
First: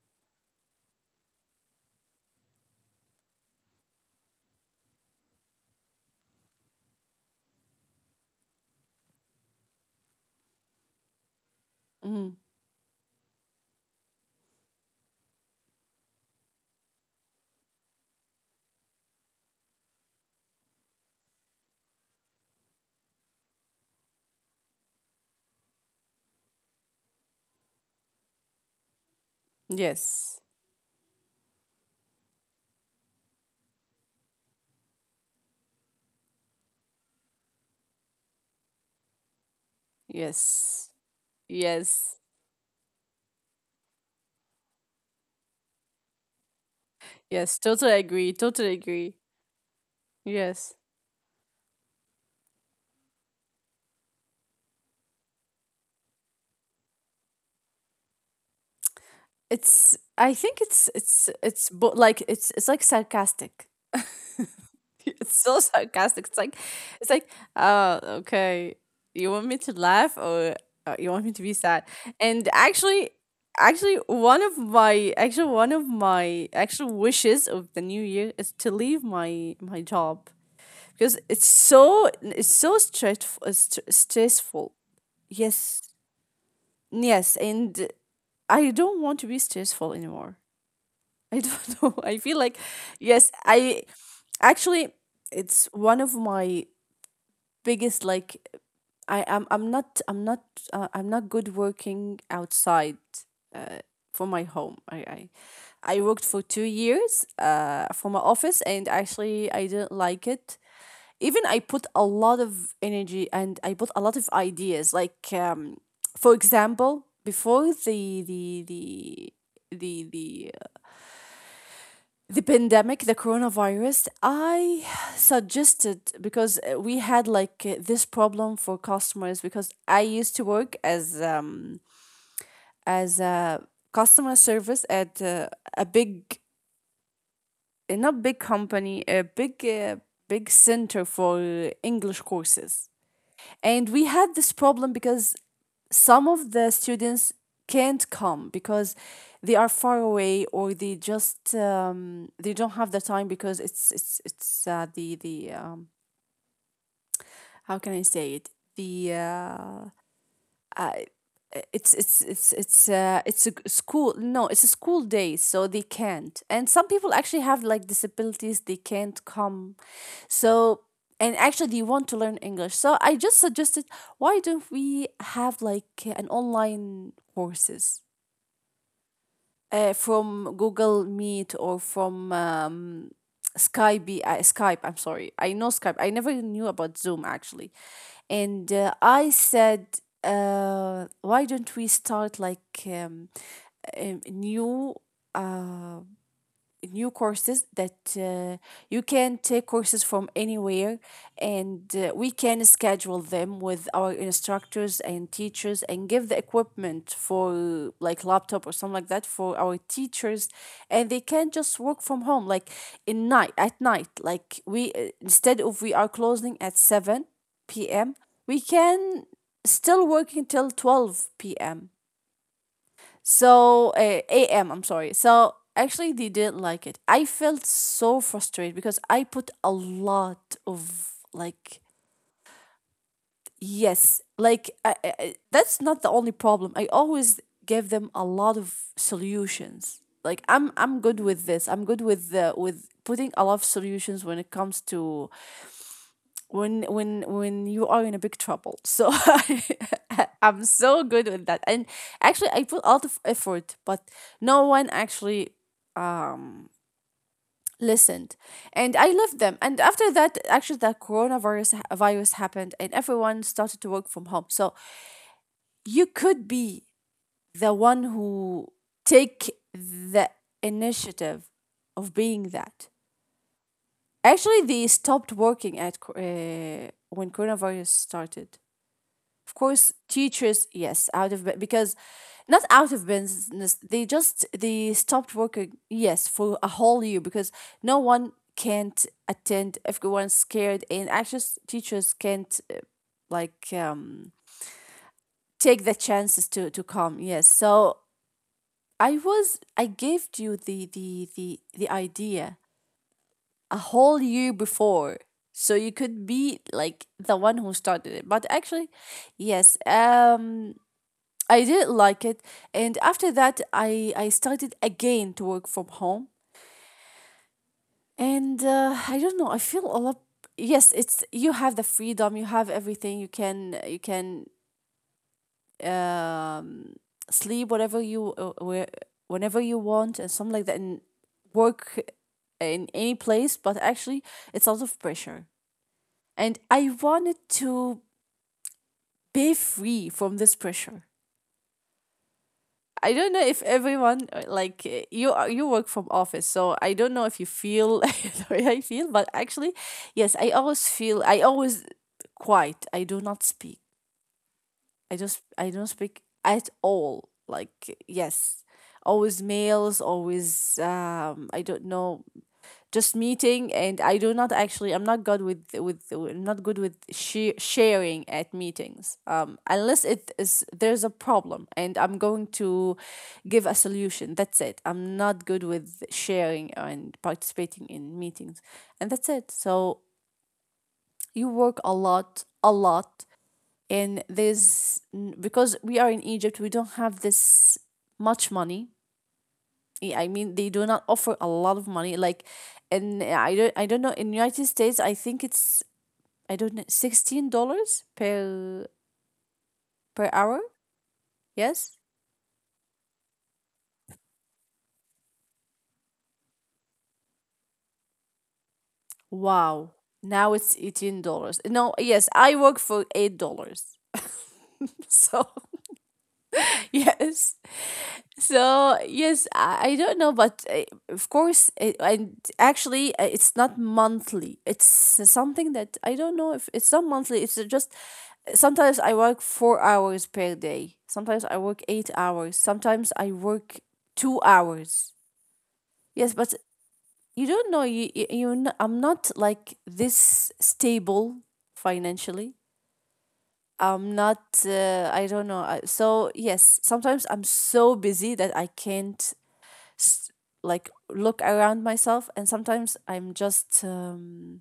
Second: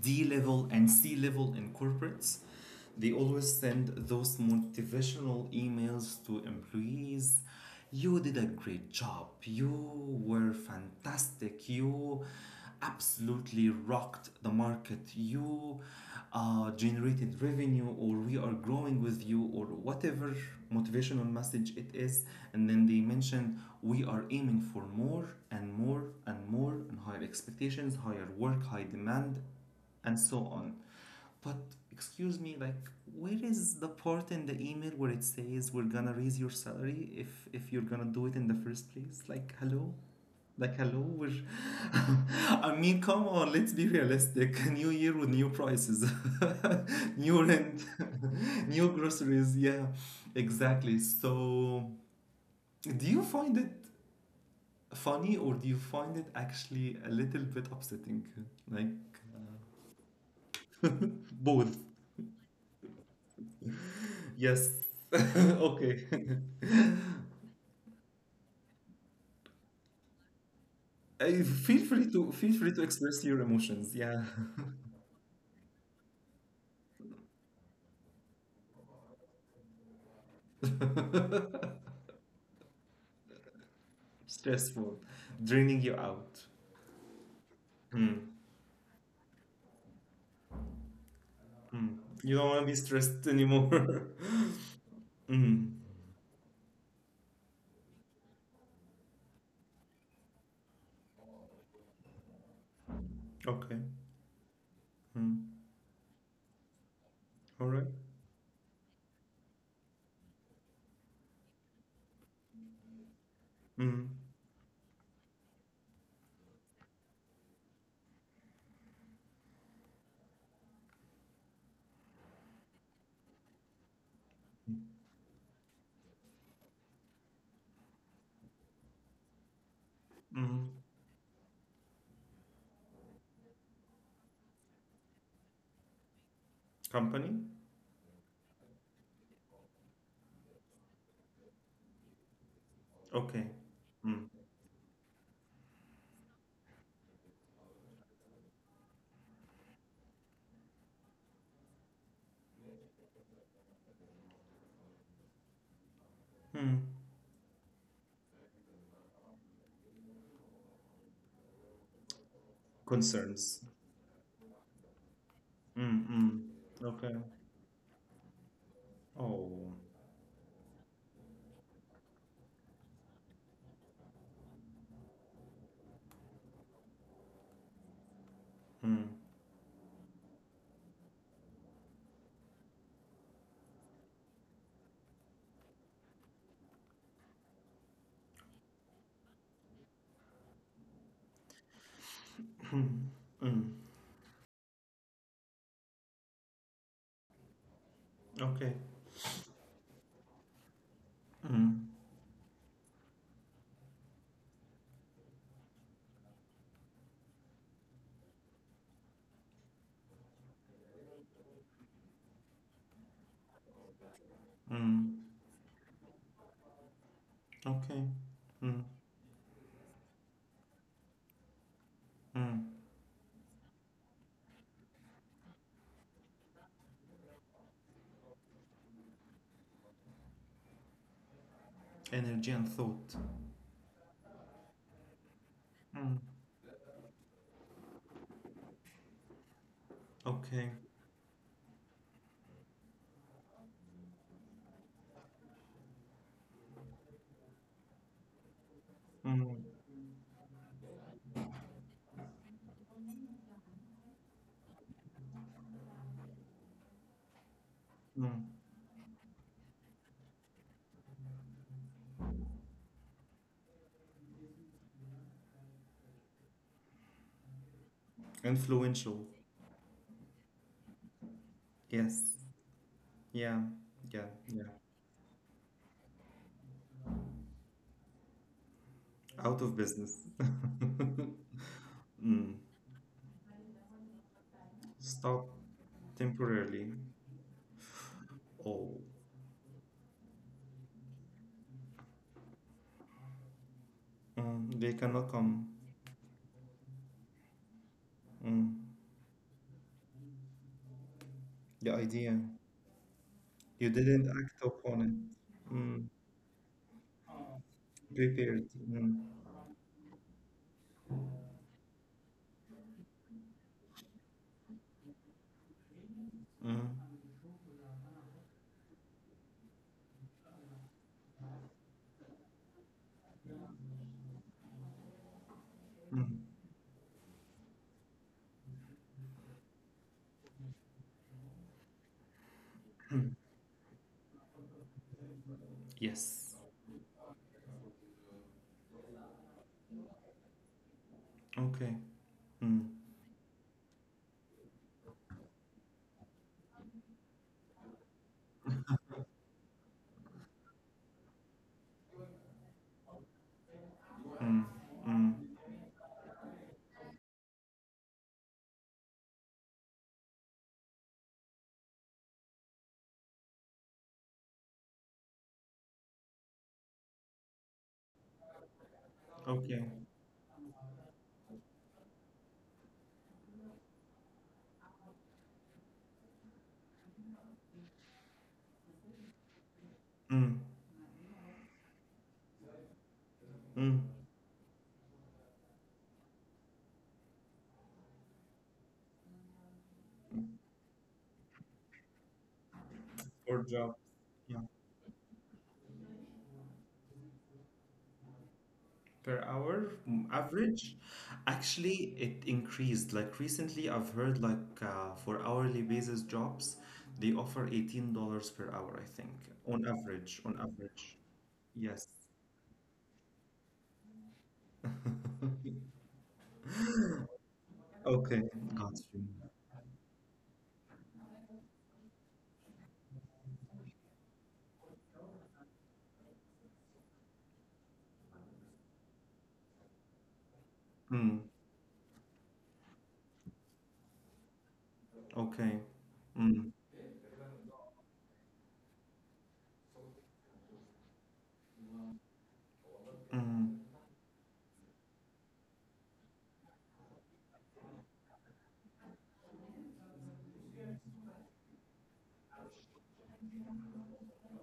A: D level and C level in corporates, they always send those motivational emails to employees. You did a great job. You were fantastic. You
B: Mm.
A: absolutely rocked the market. You generated revenue, or we are growing with you, or whatever motivational message it is. And then they mentioned we are aiming for more and more and more and higher expectations, higher work, high demand, and so
B: Yes.
A: on. But excuse me, like, where is the part in the email where it says we're gonna raise your salary if you're gonna do it in the first place? Like, hello? Like,
B: Yes.
A: hello, we're,
B: Yes.
A: I mean, come on, let's be realistic. New year with new prices. New
B: Yes.
A: rent,
B: Totally agree. Totally
A: new
B: agree.
A: groceries, yeah.
B: Yes.
A: Exactly. So do you find it funny, or do you find it actually a little bit upsetting? Like,
B: It's I think it's it's it's
A: both.
B: bo like, it's it's like sarcastic.
A: Yes.
B: It's so
A: Okay.
B: sarcastic. It's like, "Oh, okay. You want me to laugh, or, you want me to be
A: Feel
B: sad?"
A: free to
B: And
A: feel free to
B: actually,
A: express your emotions. Yeah,
B: one of my actual wishes of the new year is to leave my job, because it's so it's so stressful. stressful.
A: stressful, draining
B: Yes.
A: you out.
B: Yes, and
A: Mm.
B: I don't want to be stressful anymore. I don't know.
A: Mm.
B: I
A: You
B: feel
A: don't
B: like,
A: want to be stressed
B: yes, I
A: anymore.
B: actually, it's
A: Mm.
B: one of my biggest, like. I am. I'm not. I'm not good working outside. Uh,
A: Okay.
B: for my home. I, I
A: Mm.
B: I worked for 2 years.
A: All right.
B: For my office, and actually, I didn't like it. Even I put a lot of energy, and I put a
A: Mm.
B: lot of ideas. Like, for example, before the the the pandemic, the coronavirus, I suggested, because we had, like, this problem for customers, because I used to
A: Mm.
B: work as a customer service at a big,
A: Company.
B: not big company, a big, big center for English courses.
A: Okay.
B: And we
A: Mm.
B: had this problem because some of the students can't come, because they are far away, or they don't have the time, because it's the
A: Mm.
B: how can I say it, the uh, it's a
A: Concerns.
B: g- school. No, it's a school day, so they
A: Mm. Mm.
B: can't. And some people
A: Okay.
B: actually have, like, disabilities, they can't
A: Oh.
B: come. So, and actually, they want to learn English. So I just suggested, why don't we have, like, an online courses,
A: Mm.
B: from Google Meet, or from Skype? Skype, I'm sorry. I know Skype. I never knew about Zoom, actually. And I said, why don't we start, like,
A: Mm.
B: a uh, new courses that
A: Okay.
B: you can take courses from anywhere,
A: Mm.
B: and we can schedule them with our instructors and teachers, and give the equipment for, like, laptop or something like that, for our teachers, and they can just work from home, like, in night, at night, like, we,
A: Mm.
B: instead of, we are closing at 7
A: Okay.
B: p.m. we
A: Mm.
B: can still work until 12 p.m.
A: Mm.
B: So, a.m., I'm sorry. So, actually, they didn't like it. I felt so frustrated, because I put a lot of, like,
A: Energy and thought.
B: yes, like, that's not the
A: Mm.
B: only problem. I always give them a lot of solutions. Like,
A: Okay.
B: I'm good with this. I'm good with with putting a lot of solutions, when it comes to, when you are in a big trouble, so
A: Mm.
B: I'm so good with that. And actually, I put a lot of effort, but no one actually, um listened.
A: Mm.
B: And I left them, and after that, actually, the coronavirus virus happened, and everyone started to work from home. So you could be the one who
A: Influential.
B: take the initiative of
A: Yes.
B: being that.
A: Yeah. Yeah.
B: Actually,
A: Yeah.
B: they stopped working at when coronavirus started. Of
A: Out of
B: course,
A: business.
B: teachers, yes, out of because
A: Mm.
B: not out of business, they stopped
A: Stop
B: working, yes, for a
A: temporarily.
B: whole year, because no one
A: Oh.
B: can't attend, everyone's scared, and actually, teachers can't like,
A: Mm. They cannot come.
B: take the chances to come. Yes, so
A: Mm.
B: I gave you the
A: The idea.
B: idea a
A: You
B: whole
A: didn't
B: year
A: act upon
B: before.
A: it.
B: So you
A: Mm.
B: could be like the one who started it. But
A: Prepared.
B: actually,
A: Mm.
B: yes. I did like it. And after that, I started again to work from home.
A: Mm.
B: And I don't know. I feel a lot. Yes, it's, you have the freedom, you have everything. You can
A: Mm.
B: um, sleep whatever you, where whenever you want, and something like that, and work in any place. But actually, it's a lot of pressure,
A: Yes.
B: and I wanted to be free from this pressure.
A: Okay. Mm.
B: I don't know if everyone, like, you work from office, so I don't know if you feel the way I feel, but actually, yes, I always quiet. I do not speak.
A: Mm.
B: I don't speak at all. Like, yes, always males, always, I don't know. Just meeting, and I do not actually, I'm not good with she sharing at meetings,
A: Okay.
B: unless it is there's a problem, and I'm going to give a solution. That's it. I'm not good with sharing and participating in meetings, and that's it. So
A: Mm.
B: you work a lot, a lot,
A: Mm.
B: and because we are in Egypt, we don't have this much money. Yeah, I mean, they do not offer a lot of money. Like, and I
A: For
B: don't I
A: jobs.
B: don't know, in United States, I think it's, I don't know $16 per
A: Per hour, mm,
B: per hour.
A: average. Actually,
B: Yes.
A: it increased, like, recently I've heard, like, for hourly basis jobs, they offer $18 per hour, I think, on
B: Wow.
A: average
B: Now
A: on
B: it's
A: average
B: $18. No.
A: Yes.
B: Yes, I work for $8. So yes,
A: Okay, got
B: so
A: you.
B: yes, I don't know, but of course it, and actually, it's not monthly, it's something that I don't know, if it's not monthly, it's just, sometimes I work 4 hours per day,
A: Mm,
B: sometimes I work 8 hours, sometimes I work 2 hours,
A: okay.
B: yes. But
A: Mm,
B: you don't know, I'm not like this stable financially.
A: mm,
B: I'm not, I don't know. So yes, sometimes I'm so busy that I can't, s- like, look around myself. And sometimes I'm just,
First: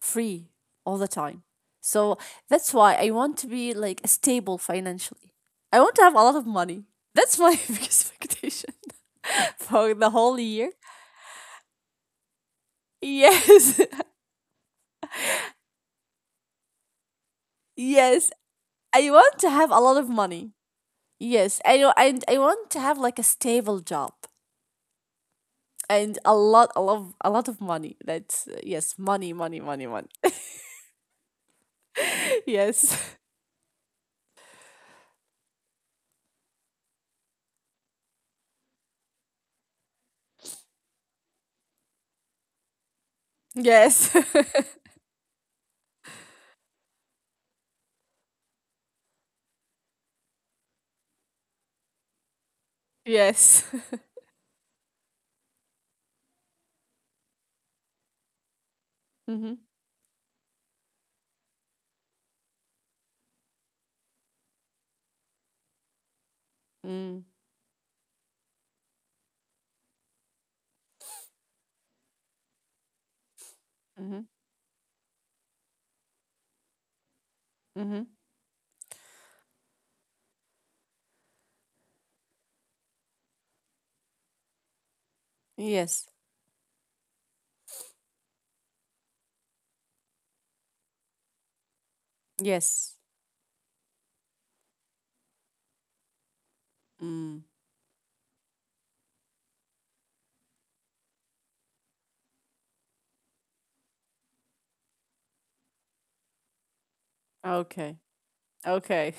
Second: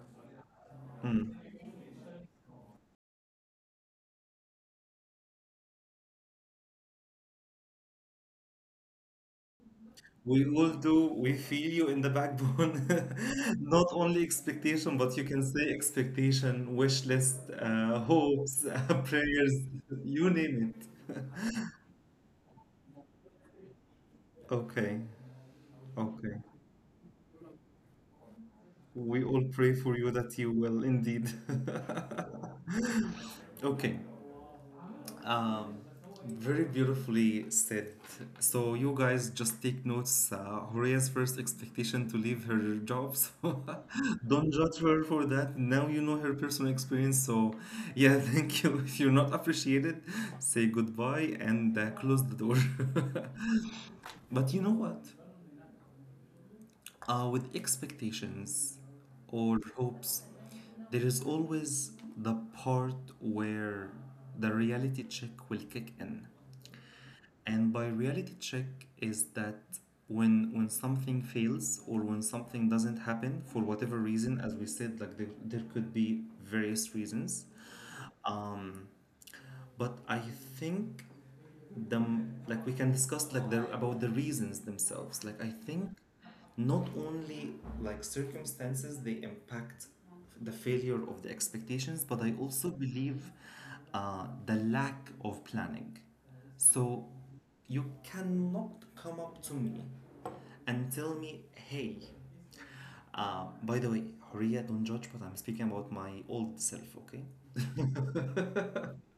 B: free all the time.
A: mm.
B: So that's why I want to be, like, stable financially. I want to have a lot of money. That's my biggest expectation for the whole
A: We all
B: year.
A: do. We feel you in the backbone.
B: Yes.
A: Not only expectation, but you can say expectation, wish list,
B: Yes,
A: hopes,
B: I want to
A: prayers,
B: have a lot of
A: you
B: money.
A: name it.
B: Yes, I know. And I want to have, like, a stable job,
A: Okay,
B: and a
A: okay.
B: lot, a lot, a lot of money. That's, yes,
A: We
B: money,
A: all
B: money,
A: pray
B: money,
A: for
B: money.
A: you that you will indeed.
B: Yes.
A: Okay. Um, Very beautifully said. So you guys just take notes. Horea's first expectation to leave her job, so
B: Yes.
A: don't judge her for that. Now you know her personal experience. So yeah, thank you. If you're not appreciated, say goodbye and, close the door.
B: Yes.
A: But you know what? With expectations
B: Mm-hmm.
A: or hopes, there is always the part where the reality check will kick in.
B: Mm,
A: And by reality check is that when something fails or when something doesn't happen for whatever
B: mm-hmm.
A: reason, as we said, like, there could be various reasons.
B: Mm-hmm.
A: Um, but I think them, like we can discuss like the about the reasons themselves, like I think
B: Yes.
A: not only like circumstances, they impact the failure of the expectations, but I also
B: Yes.
A: believe, the lack of planning. So
B: Mm.
A: you cannot come up to me and tell me, hey, by the way Horia, don't judge but I'm speaking about my old self, okay.
B: Okay. Okay.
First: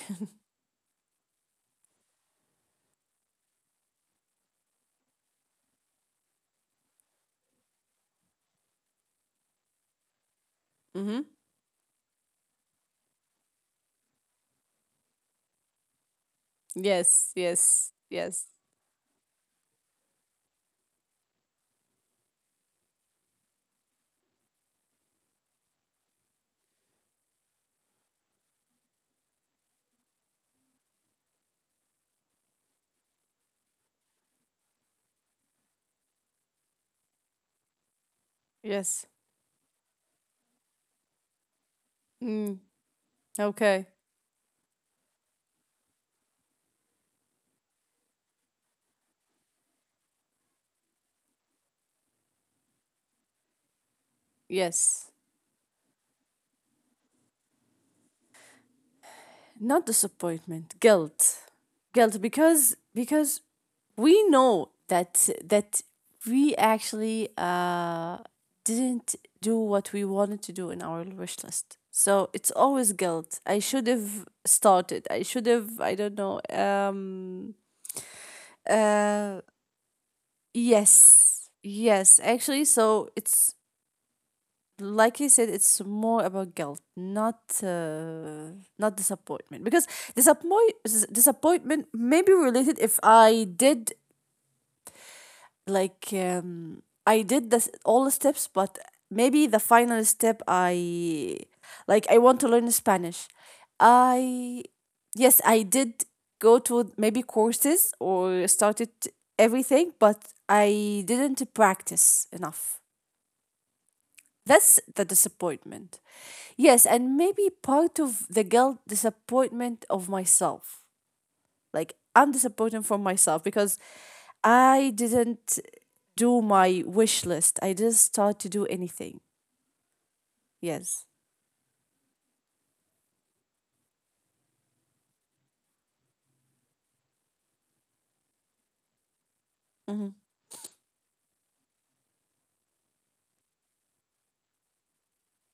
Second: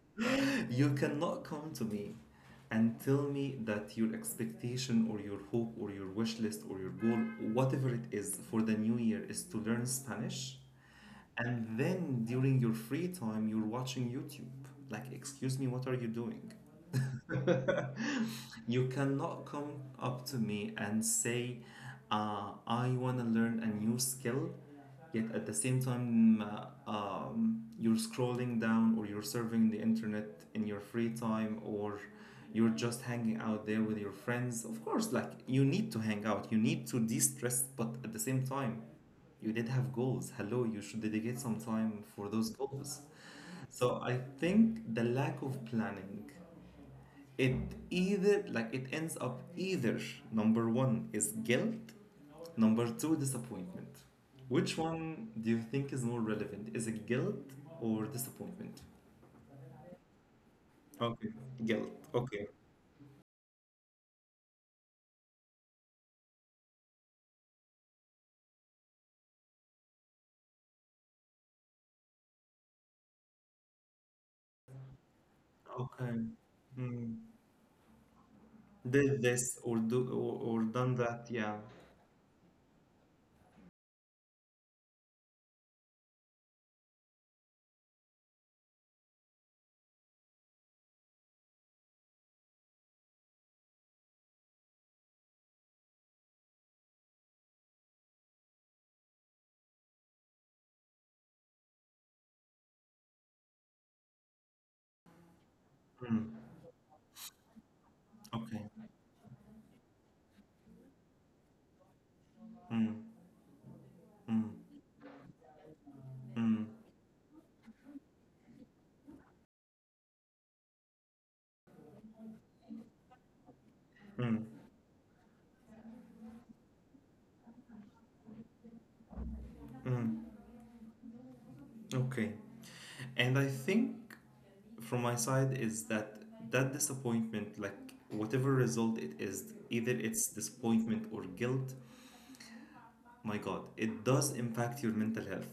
A: You cannot come to me and tell me that your expectation or your hope or your wish list or your goal, whatever it is for the new year, is to learn Spanish.
B: Mm-hmm.
A: And then during your free time, you're watching YouTube. Like, excuse me, what are you doing?
B: Yes. Yes. Yes.
A: You cannot come up to me and say, I want to learn a new skill, yet at the same time, you're scrolling down or you're surfing the internet in your free time, or you're just hanging out there with your friends. Of course, like you need to hang out, you need to de stress, but at the same time,
B: Yes.
A: you did have goals. Hello, you should dedicate some time for those
B: Mm.
A: goals.
B: Okay.
A: So I think the lack of planning, it either, like, it ends up either number one is guilt, number two disappointment. Which one
B: Yes.
A: do you think is more relevant? Is it guilt or disappointment?
B: Not disappointment,
A: Okay,
B: guilt.
A: guilt.
B: Guilt,
A: Okay,
B: because we know that we actually, didn't do what we wanted to do in our wish list. So it's always guilt, I should have started, I should have, I don't
A: okay.
B: know,
A: Hmm. Did
B: uh
A: this or done that,
B: yes,
A: yeah.
B: yes actually. So it's like you said, it's more about guilt, not disappointment. Because disappoint disappointment may be related, if I did, like, I did this, all the steps, but maybe the final step, I want to learn Spanish. I Yes, I did
A: Hmm.
B: go to maybe courses or
A: Okay.
B: started everything, but I didn't practice enough.
A: Hmm. Hmm.
B: That's the disappointment.
A: Hmm.
B: Yes, and maybe part of the guilt, disappointment of myself. Like, I'm disappointed for myself, because
A: Hmm.
B: I didn't do my wish list. I didn't start to do anything.
A: Hmm.
B: Yes.
A: Okay. And I think from my side is that that disappointment, like whatever result it is, either
B: Mm-hmm.
A: it's disappointment or guilt, my God, it does impact your mental health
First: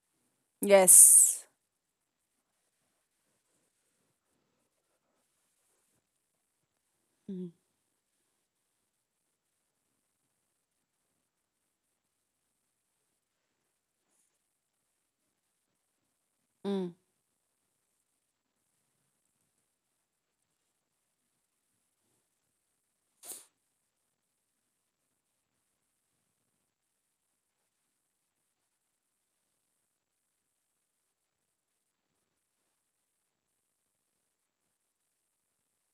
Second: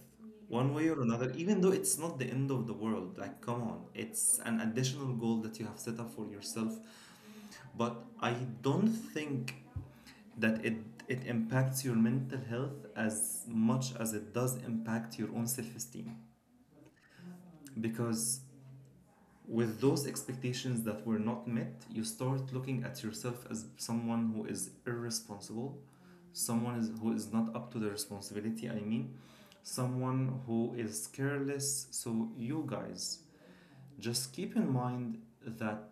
A: one way or another,
B: Yes.
A: even though it's not the end of the world. Like, come on, it's an additional goal that you have set up for yourself.
B: Mm-hmm.
A: But I don't think that it impacts your mental health as much as it does impact your own self-esteem, because with those expectations that were not met, you start looking at yourself as someone who is irresponsible, someone is, who is not up to the responsibility, I mean, someone who is careless. So, you guys, just keep in mind that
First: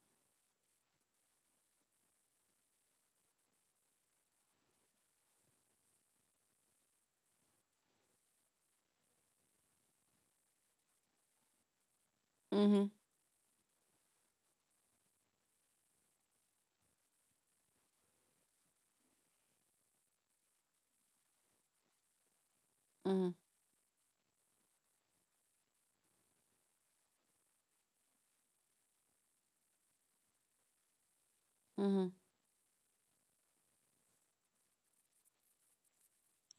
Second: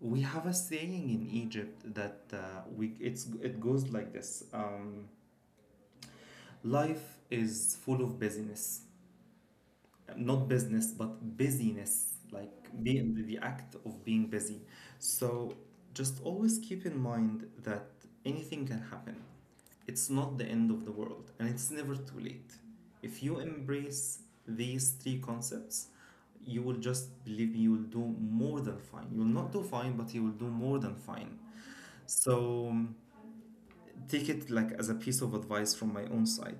A: we have a saying in Egypt that it goes like this: life is full of busyness, not business but busyness, like
B: Mm-hmm.
A: being the act of being busy. So just always keep in mind that anything can happen. It's not the end of the world, and it's never too late. If
B: Mm-hmm.
A: you embrace these three concepts, you will just, believe me, you will do more than fine. You will not do fine, but you will do more than fine.
B: Mm-hmm.
A: So take it like as a piece of advice from my own side.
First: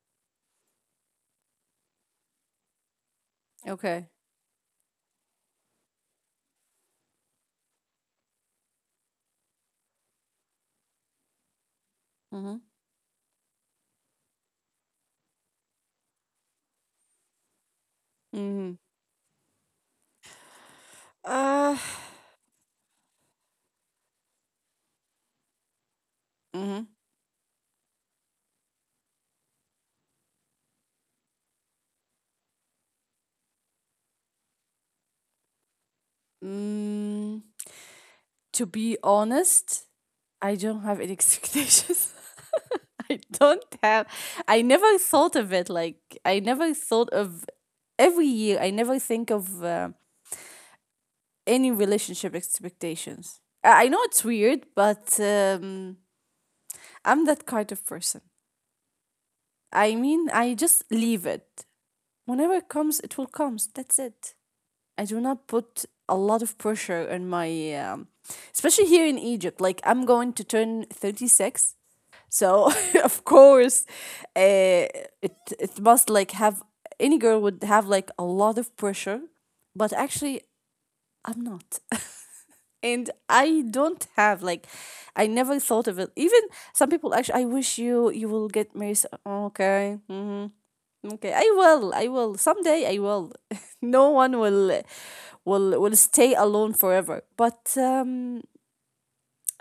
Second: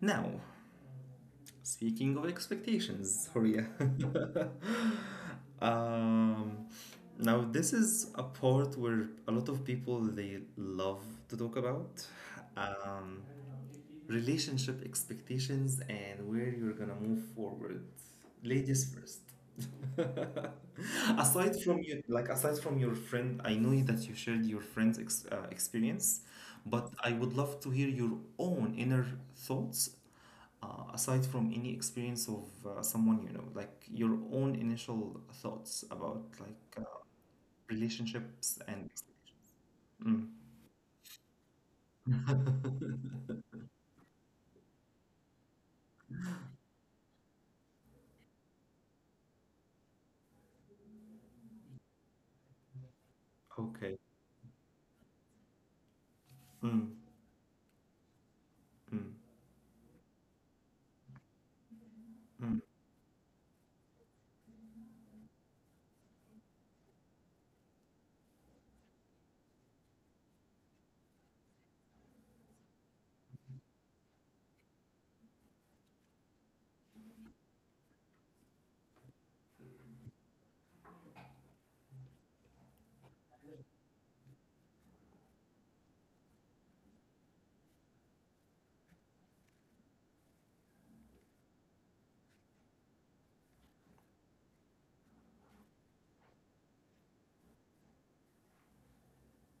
A: Now, speaking of expectations, Horia.
B: Okay.
A: Um, Now this is a part where a lot of people, they love to talk about,
B: Mm-hmm.
A: um, relationship expectations and where you're gonna move forward.
B: Mm-hmm.
A: Ladies first. Aside
B: Uh,
A: from you, like aside from your friend, I know that you shared your friend's ex experience,
B: mm-hmm.
A: but I would love to hear your own inner thoughts, aside from any experience of someone you know, like your own initial thoughts about
B: Mm,
A: relationships
B: to
A: and
B: be honest, I don't have any expectations. I don't have. I never thought of it. Like, I never thought of, every year, I never think of, any relationship expectations. I
A: okay.
B: know it's weird, but,
A: Mm,
B: I'm that kind of person.
A: mm.
B: I mean, I just leave it. Whenever it comes, it will come. That's it. I do not put a lot of pressure on my, um, especially here in Egypt. Like, I'm going to turn 36. So of course, uh, it must, like, have, any girl would have like a lot of pressure, but actually, I'm not. And I don't have like I never thought of it. Even some people actually, I wish you will get married. So- Okay. Okay. I will. I will. Someday I will. No one will stay alone forever. But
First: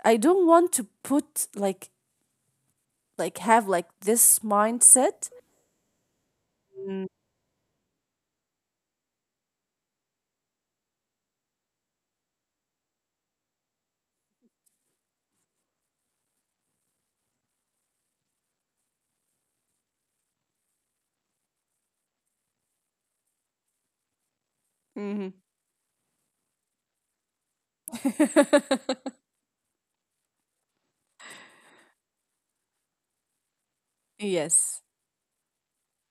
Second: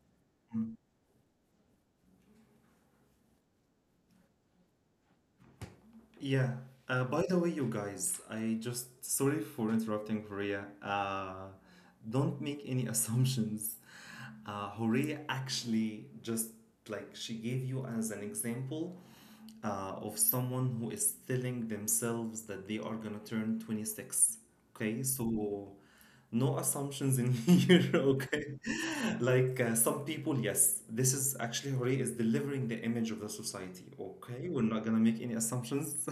B: I don't want to put like have like this mindset.
A: Yeah.
B: Mm,
A: By the way, you guys, I just, sorry for interrupting Horea. Don't make any assumptions. Horea actually just, like, she gave you as an example of someone who is telling themselves that they are gonna turn 26. Okay,
B: hmm
A: so no assumptions in here, okay? Like, some people, yes, this is actually Hooray is delivering the image of the society. Okay, we're
B: yes.
A: not gonna make any assumptions.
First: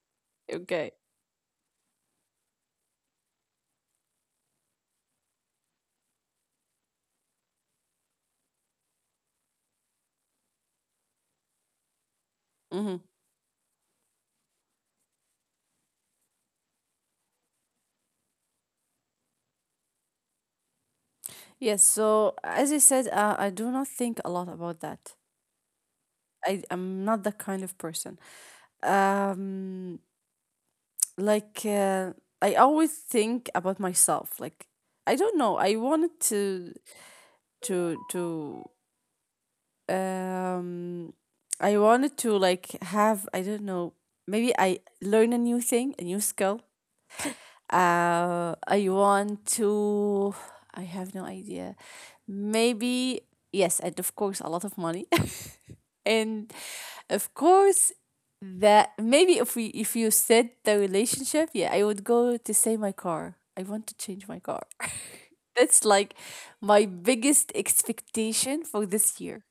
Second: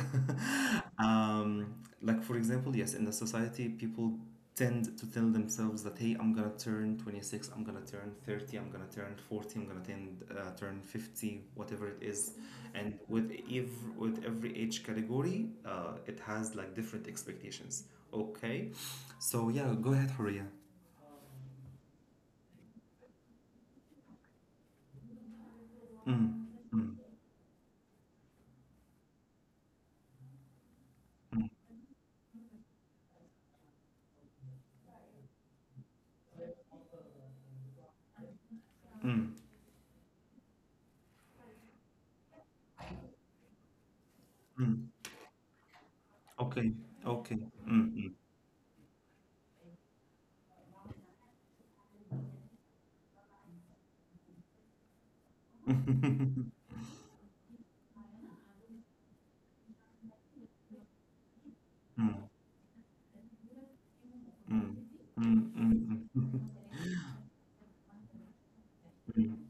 B: Okay.
A: um like, for example, yes, in the society, people tend to tell themselves that, hey, I'm gonna turn 26, I'm gonna turn 30, I'm gonna turn 40, I'm gonna turn 50, whatever it is.
B: Mm-hmm.
A: And with every age category, it has like different expectations. Okay. So yeah, go ahead, Horia.
B: Yes. So as I said, I do not think a lot about that.
A: Mm,
B: I
A: mm,
B: am not that kind of person. Um,
A: mm,
B: like I always think about myself. Like I don't know. I wanted to to to
A: mm,
B: um. I wanted to like have I don't know. Maybe I
A: mm.
B: learn a new thing, a new skill.
A: Okay, okay. Mm,
B: I want to. I have no idea. Maybe yes, and of course, a lot of money,
A: mm.
B: and of course that maybe if you said the relationship, yeah, I would go to say my car. I want to change my
A: Mm,
B: car.
A: mm, mm,
B: That's
A: mm,
B: like
A: mm.
B: my biggest expectation for this
A: Mm.
B: year.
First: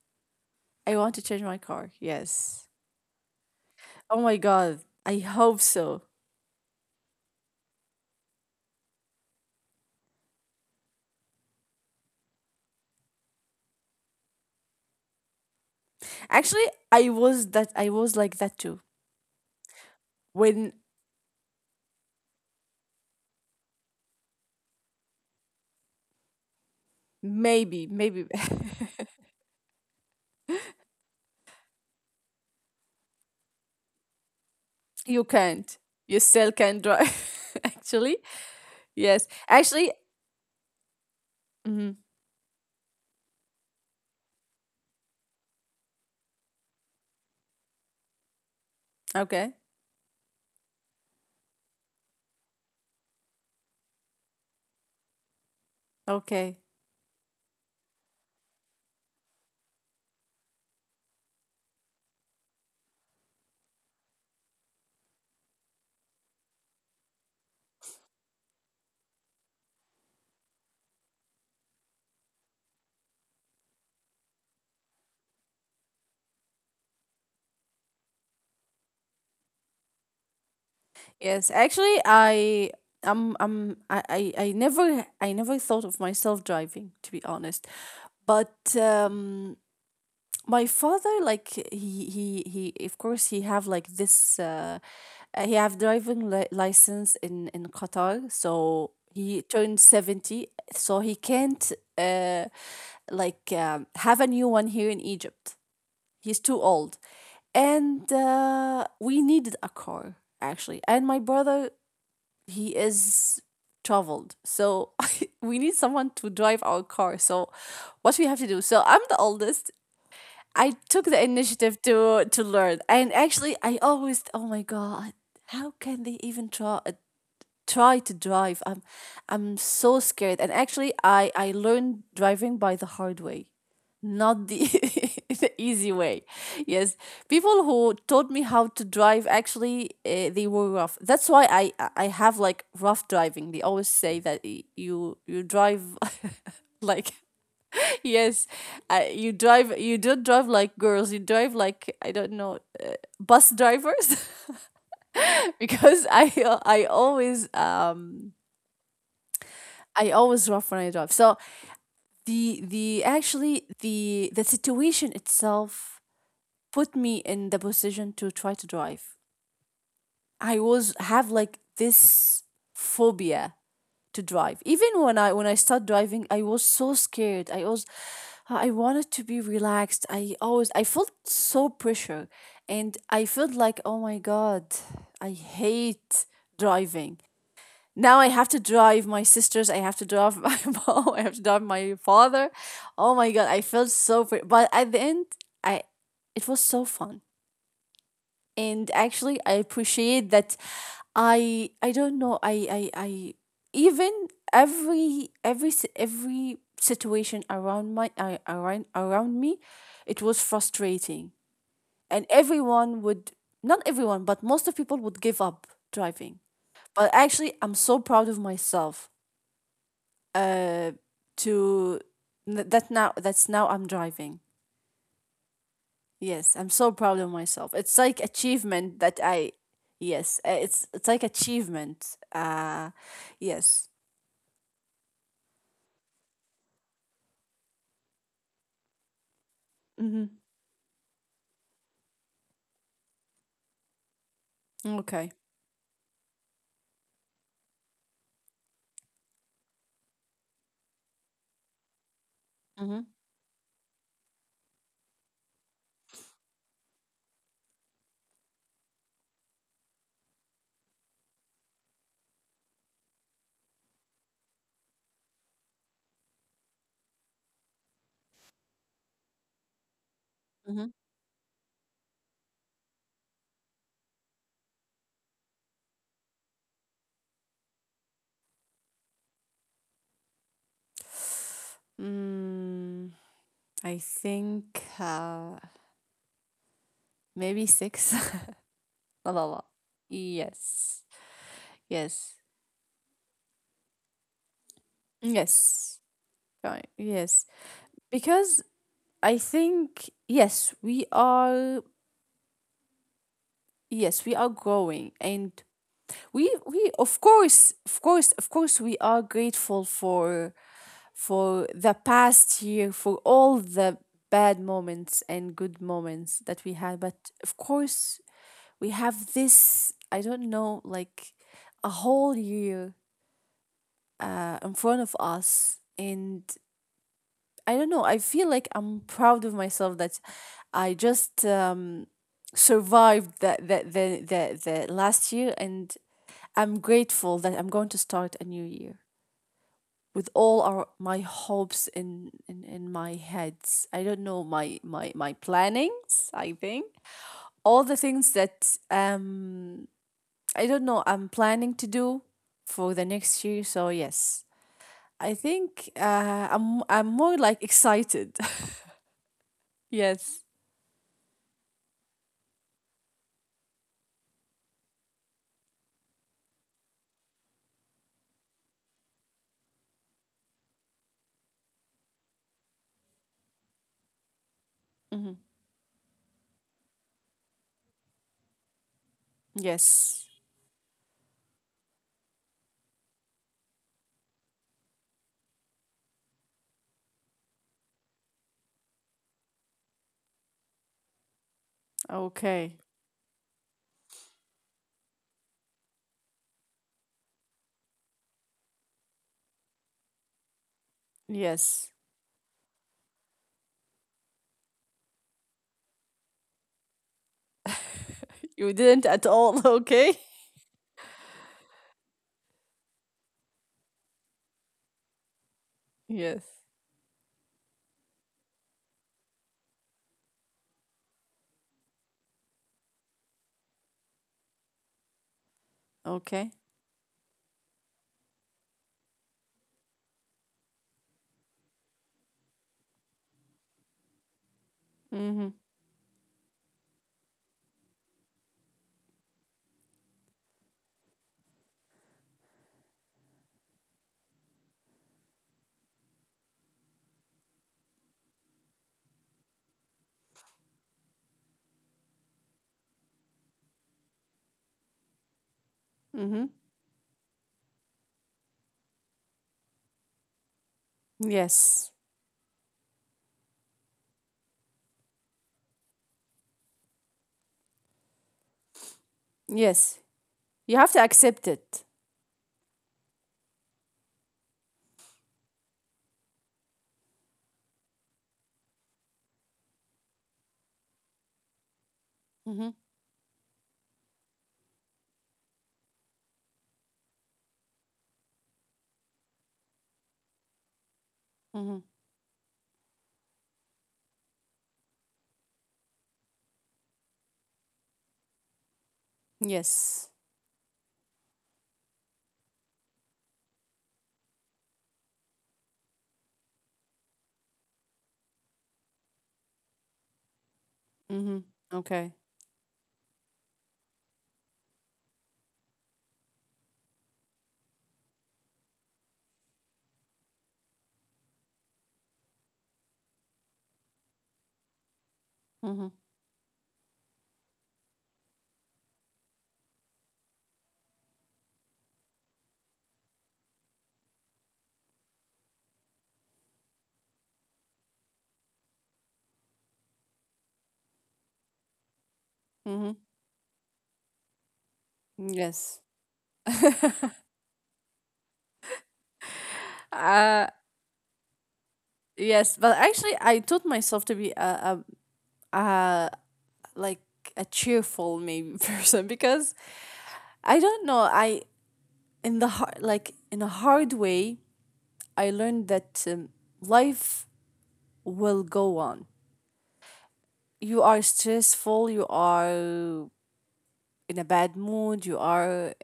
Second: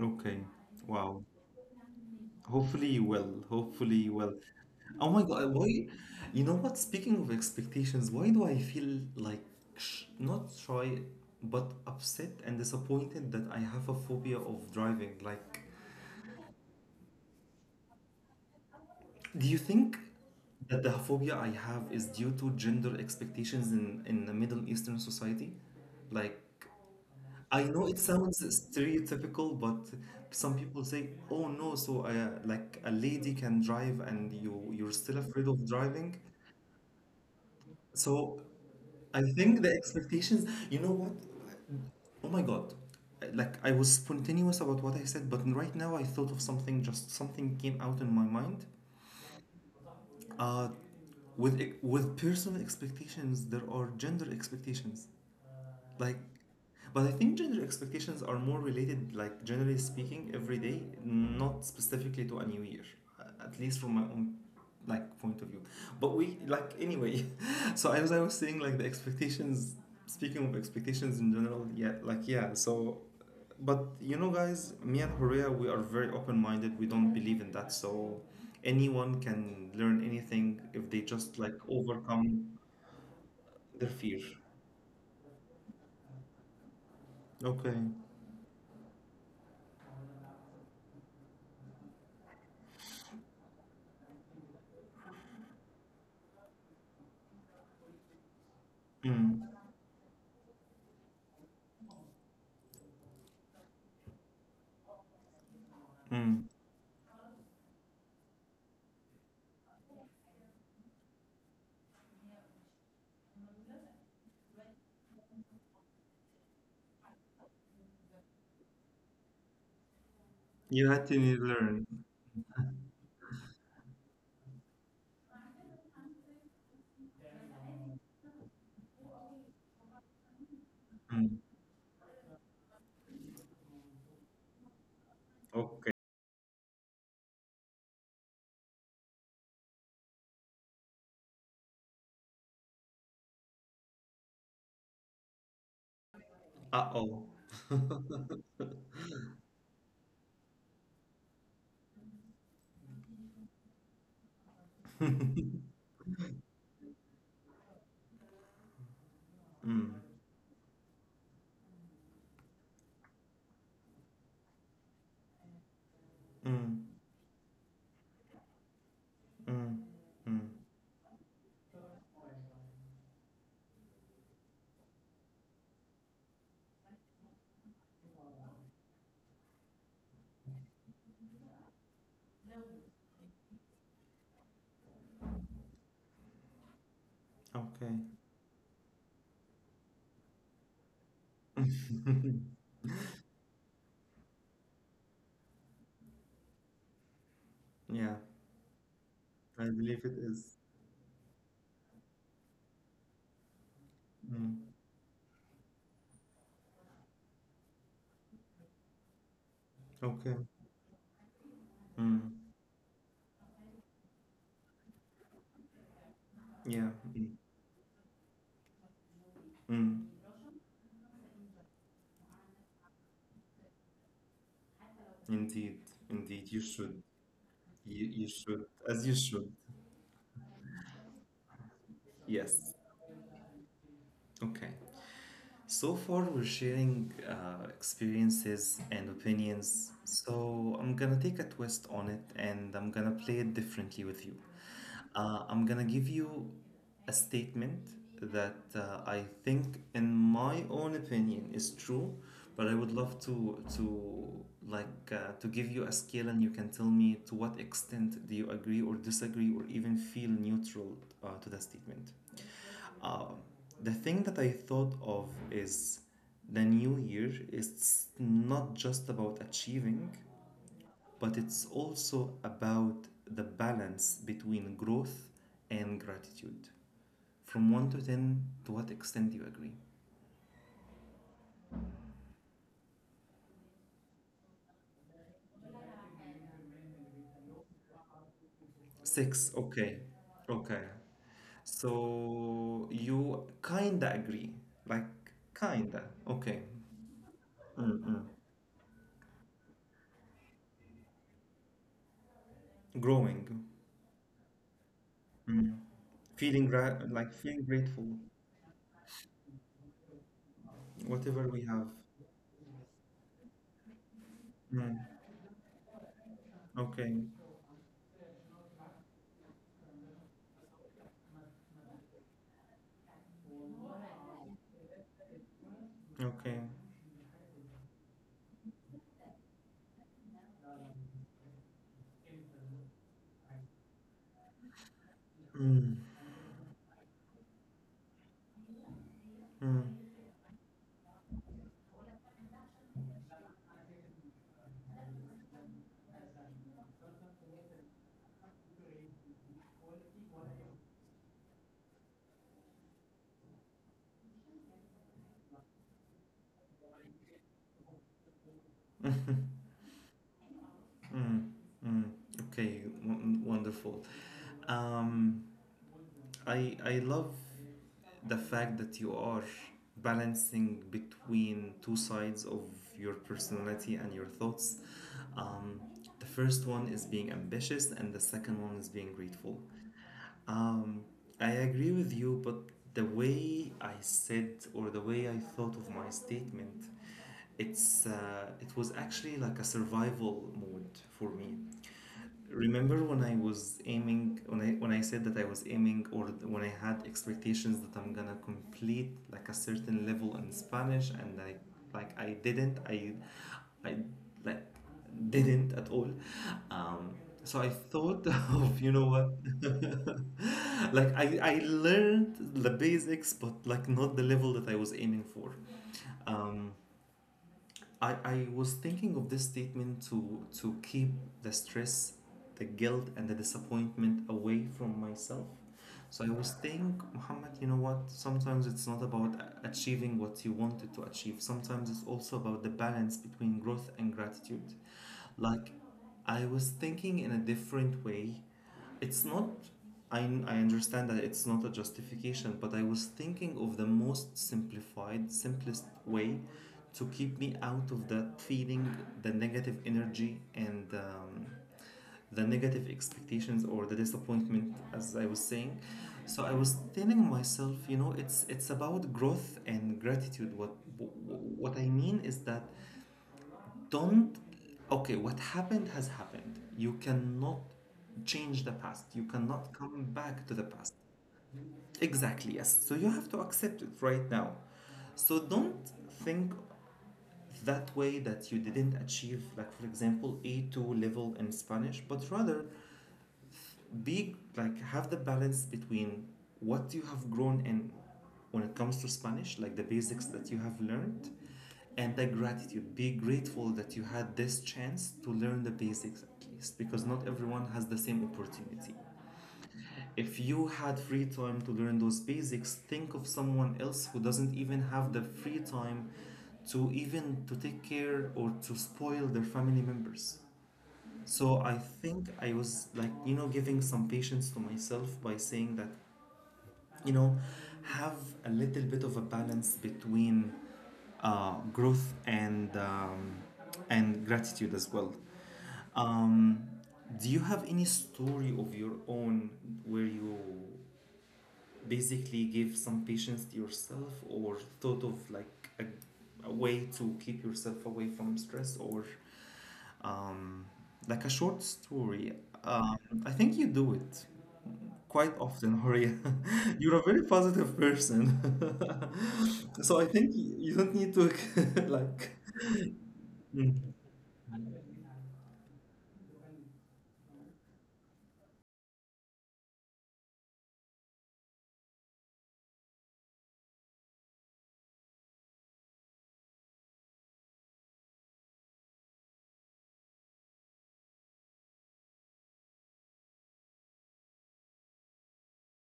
A: Okay.
B: I want
A: Wow.
B: to change my car. Yes.
A: Hopefully you will. Hopefully you
B: Oh
A: will.
B: my God.
A: Oh
B: I
A: my God,
B: hope
A: why?
B: so.
A: You know what? Speaking of expectations, why do I feel like sh not shy, but upset and disappointed that I have a phobia of driving? Like,
B: Actually, I was that I was like that too.
A: do you think
B: When?
A: that the phobia I have is due to gender expectations in the Middle Eastern society? Like, I
B: Maybe,
A: know it
B: maybe
A: sounds stereotypical, but some people say, "Oh no, so, like, a lady can drive and you're still
B: you
A: afraid of
B: can't.
A: driving."
B: You still can drive, actually.
A: So I
B: Yes,
A: think the
B: actually.
A: expectations, you know what?
B: Mhm.
A: Oh my God. Like, I was spontaneous about what I said, but right now I thought of something, just something came out in my mind.
B: Okay,
A: Uh, with personal expectations there are gender expectations, like,
B: okay.
A: but I think gender expectations are more related, like, generally speaking, every day, not specifically to a new year, at least from my own, like, point of view. But we, like, anyway. So as I was saying, like, the expectations. Speaking of expectations in general, yeah, like, yeah. So, but you know, guys, me and Horea, we are very open-minded. We don't believe in that. So anyone can learn anything if they just,
B: Yes,
A: like,
B: actually,
A: overcome
B: I
A: their
B: I,
A: fear.
B: I I never thought of myself driving, to be honest,
A: Okay.
B: but my father, like he of course he have like this he have driving li- license in Qatar. So he
A: Mm.
B: turned 70, so he can't like have a new one here in Egypt. He's
A: Mm.
B: too old, and we needed a car actually, and my brother he is traveled, so we need someone to drive our car. So what we have to do? So I'm the oldest. I
A: You
B: took
A: had to
B: the
A: need
B: initiative
A: learn.
B: to learn, and actually, I always, oh my God, how can they even try to drive? I'm so scared, and actually, I
A: Mm.
B: I learned driving by the hard way, not the the
A: Okay.
B: easy way. Yes, people who taught me how to drive actually, they were rough. That's why I have like rough driving. They always say that y- you drive
A: Uh
B: like,
A: oh.
B: yes,
A: Mm.
B: you drive. You don't drive like girls. You drive like, I don't know, bus drivers, because I always um
A: Mm.
B: I always rough when I drive. So the actually the situation itself put me in the position to try to drive.
A: Mm. Mm.
B: I was have like this phobia to drive. Even when I start driving, I was so scared. I was I wanted to be relaxed. I felt so pressure, and I felt like, oh my God, I hate driving.
A: Okay.
B: Now I have to drive my sisters, I have to drive my mom, I have to drive my father. Oh my God, I felt so pre- but at the end I, it was so fun,
A: Yeah,
B: and actually, I
A: I believe it
B: appreciate that.
A: is.
B: I don't know, I even
A: Mm.
B: every si- every situation around my around around me, it
A: Okay.
B: was frustrating, and
A: Mm.
B: everyone would, not everyone, but most of people would give up driving.
A: Yeah.
B: But
A: Mm.
B: actually, I'm so proud of myself
A: Mm.
B: to that now, that's now I'm driving.
A: Indeed. Indeed.
B: Yes,
A: You
B: I'm so
A: should.
B: proud of myself. It's like
A: You should.
B: achievement
A: As you
B: that
A: should.
B: I yes, it's like achievement.
A: Yes.
B: Yes.
A: Okay. So far, we're sharing experiences and opinions,
B: Mhm.
A: so I'm gonna take a twist on it and I'm gonna play it differently with you.
B: Okay.
A: I'm gonna give you a statement that I think, in my own opinion, is true, but I would
B: Mhm.
A: love to give you a scale and you can tell me to what extent do you agree or disagree or even feel neutral to that statement. Uh, the thing that I thought of is the new year is not just about achieving,
B: Mhm.
A: but it's also about the balance between growth and gratitude. From 1 to 10, to what extent do you agree?
B: Mm, I think maybe 6. Not a
A: 6,
B: lot.
A: okay. Okay.
B: Yes. Yes.
A: So you kinda agree. Like,
B: Yes.
A: kinda. Okay.
B: Right. Yes.
A: Mm-mm.
B: Because I think yes, we are,
A: Growing.
B: yes, we are growing, and
A: Mm.
B: we
A: Feeling
B: we
A: gra-
B: of
A: like feeling
B: course, of
A: grateful.
B: course of course we are grateful for
A: Whatever we have.
B: the past year, for all the bad
A: Mm,
B: moments and good moments that we had. But
A: okay,
B: of course we have this, I don't know, like a whole year in front of us, and
A: okay.
B: I don't know, I feel like I'm proud of myself that I just survived the last year, and
A: Mm,
B: I'm grateful that I'm going to start a new year
A: mm,
B: with all our my hopes in my heads. I don't know my plannings. I think all the things that I don't know I'm planning to do for the next year. So yes, I think I'm more like excited. yes.
A: mm, mm. Okay, wonderful. Um, I love the fact that you are balancing between two sides of your personality and your thoughts.
B: Hmm.
A: Um, the first one is being ambitious, and the second one is being grateful.
B: Yes.
A: Um, I agree with you, but the way I said, or the way I thought of my statement, it was actually like a survival mode for me.
B: Okay.
A: Remember when I said that I was aiming, or when I had expectations that I'm gonna complete like a certain level in Spanish, and I
B: Yes.
A: like I didn't I like didn't at all. Um, so I thought
B: You
A: of, you know
B: didn't at
A: what,
B: all. Okay.
A: like, I learned the basics, but like, not the level that I was aiming for.
B: Yes.
A: Um, I was thinking of this statement to keep the stress, the guilt, and the disappointment away from myself. So I
B: Okay.
A: was thinking, Muhammad, you know what? Sometimes it's not about achieving what you wanted to achieve. Sometimes it's also about the balance between growth and gratitude.
B: Mm-hmm.
A: Like, I was thinking in a different way. It's not, I, I understand that it's not a justification, but I was thinking of the most simplified, simplest way to keep me out of that feeling, the negative energy, and the negative expectations or the disappointment, as I was saying.
B: Mm-hmm.
A: So I was telling myself, you know, it's about growth and gratitude. What I
B: Yes.
A: mean is that, don't, okay, what happened has happened. You cannot change the past, you cannot
B: Yes.
A: come back to the
B: You have
A: past.
B: to accept it.
A: Exactly, yes, so you have to accept it right now. So don't think that way, that you didn't achieve, like, for example, A2 level in Spanish, but rather
B: Mm-hmm.
A: be like, have the balance between what you have grown in when it comes to Spanish, like the basics that you have learned,
B: Mm-hmm.
A: and the gratitude, be grateful that you had this chance to learn the basics, at least, because not everyone has the same opportunity.
B: Yes.
A: If you had free time to learn those basics, think of someone else who doesn't even have the free time to even to take care or to spoil their family members.
B: Mm-hmm.
A: So I
B: Okay.
A: think I was, like, you know, giving some patience to myself by saying that, you know, have a little bit of a balance between growth and gratitude as well.
B: Mm-hmm.
A: Um, do you have any story of your own where you basically gave some patience to yourself, or thought of like a way to keep yourself away from stress or um, like a short story?
B: Mm-hmm.
A: Um, I think you do it quite often,
B: Yes.
A: Horia. You're a very positive person. So I think you don't need to like.
B: yes. But actually, I taught myself to be a like a cheerful maybe person because I don't know. I in the hard, like in a hard way, I learned that life will go on. You are stressful. You are in a bad mood. You are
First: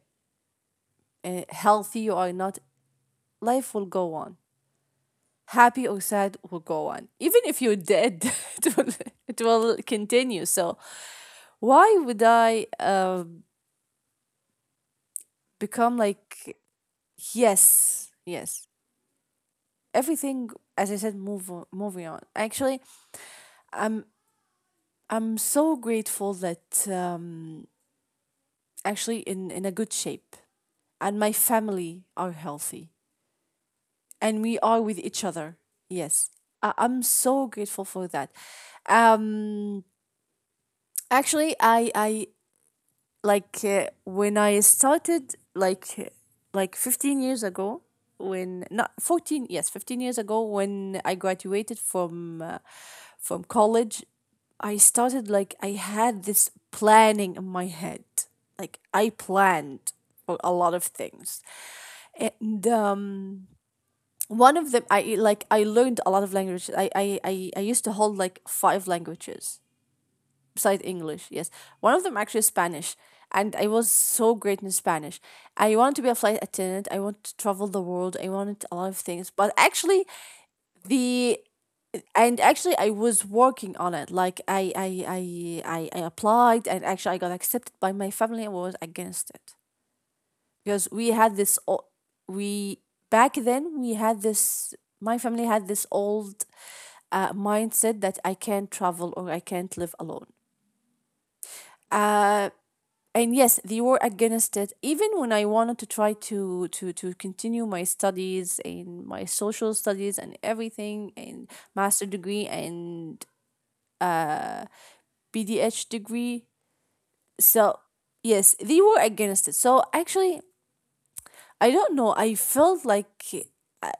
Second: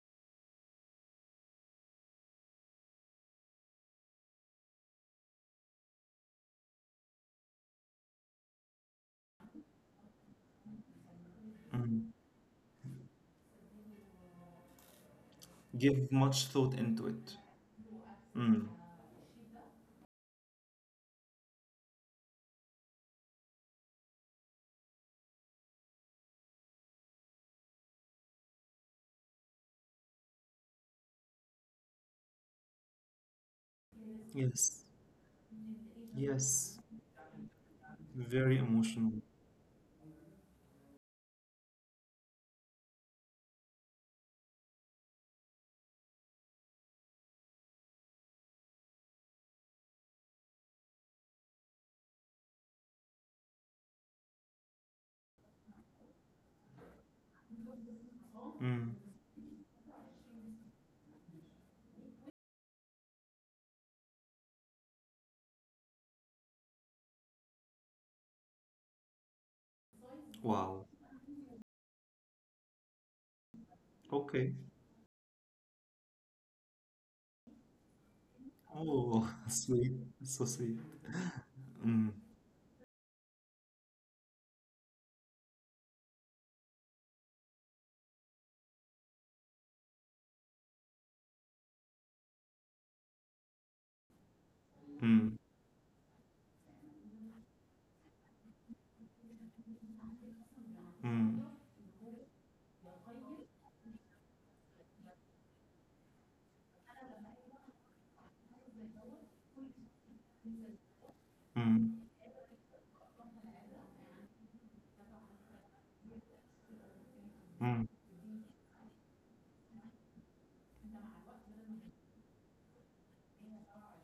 B: healthy, you are not, life will go on. Happy or sad, will go on. Even if you're dead, it will, it will continue. So why
A: Mm.
B: would I become
A: Give much
B: like,
A: thought into it.
B: yes,
A: Mm.
B: yes? Everything, as I said, move moving on. Actually, I'm I'm so grateful that actually in a good shape, and my family are healthy, and we
A: Yes,
B: are with each other. Yes,
A: yes,
B: I'm so grateful for that.
A: very emotional.
B: Um, actually, I like when I started like 15 years ago, when not 14, yes, 15 years ago, when I graduated from college, I started like I had this planning in my head, like
A: Mm.
B: I planned for a lot of things, and one of them, I learned a lot of languages. I used to hold like 5 languages
A: Wow.
B: besides English. Yes, one of them actually is Spanish, and I was so
A: Okay.
B: great in Spanish. I wanted to be a flight attendant. I wanted to travel the world. I wanted a lot of
A: Oh,
B: things, but
A: sweet,
B: actually
A: so sweet.
B: the,
A: Mm.
B: and actually I was working on it, like I applied, and actually I got accepted, by my family and was against it. Because we had this o- we back then we had this, my
A: Mm.
B: family had this old mindset that I can't travel or I can't live alone.
A: Mm.
B: Uh, and yes, they were against it. Even when I wanted to try to continue my studies and my social studies and everything, and
A: Mm.
B: master degree and BDH degree, so
A: Mm.
B: yes, they were against it. So actually, I don't know. I felt like, I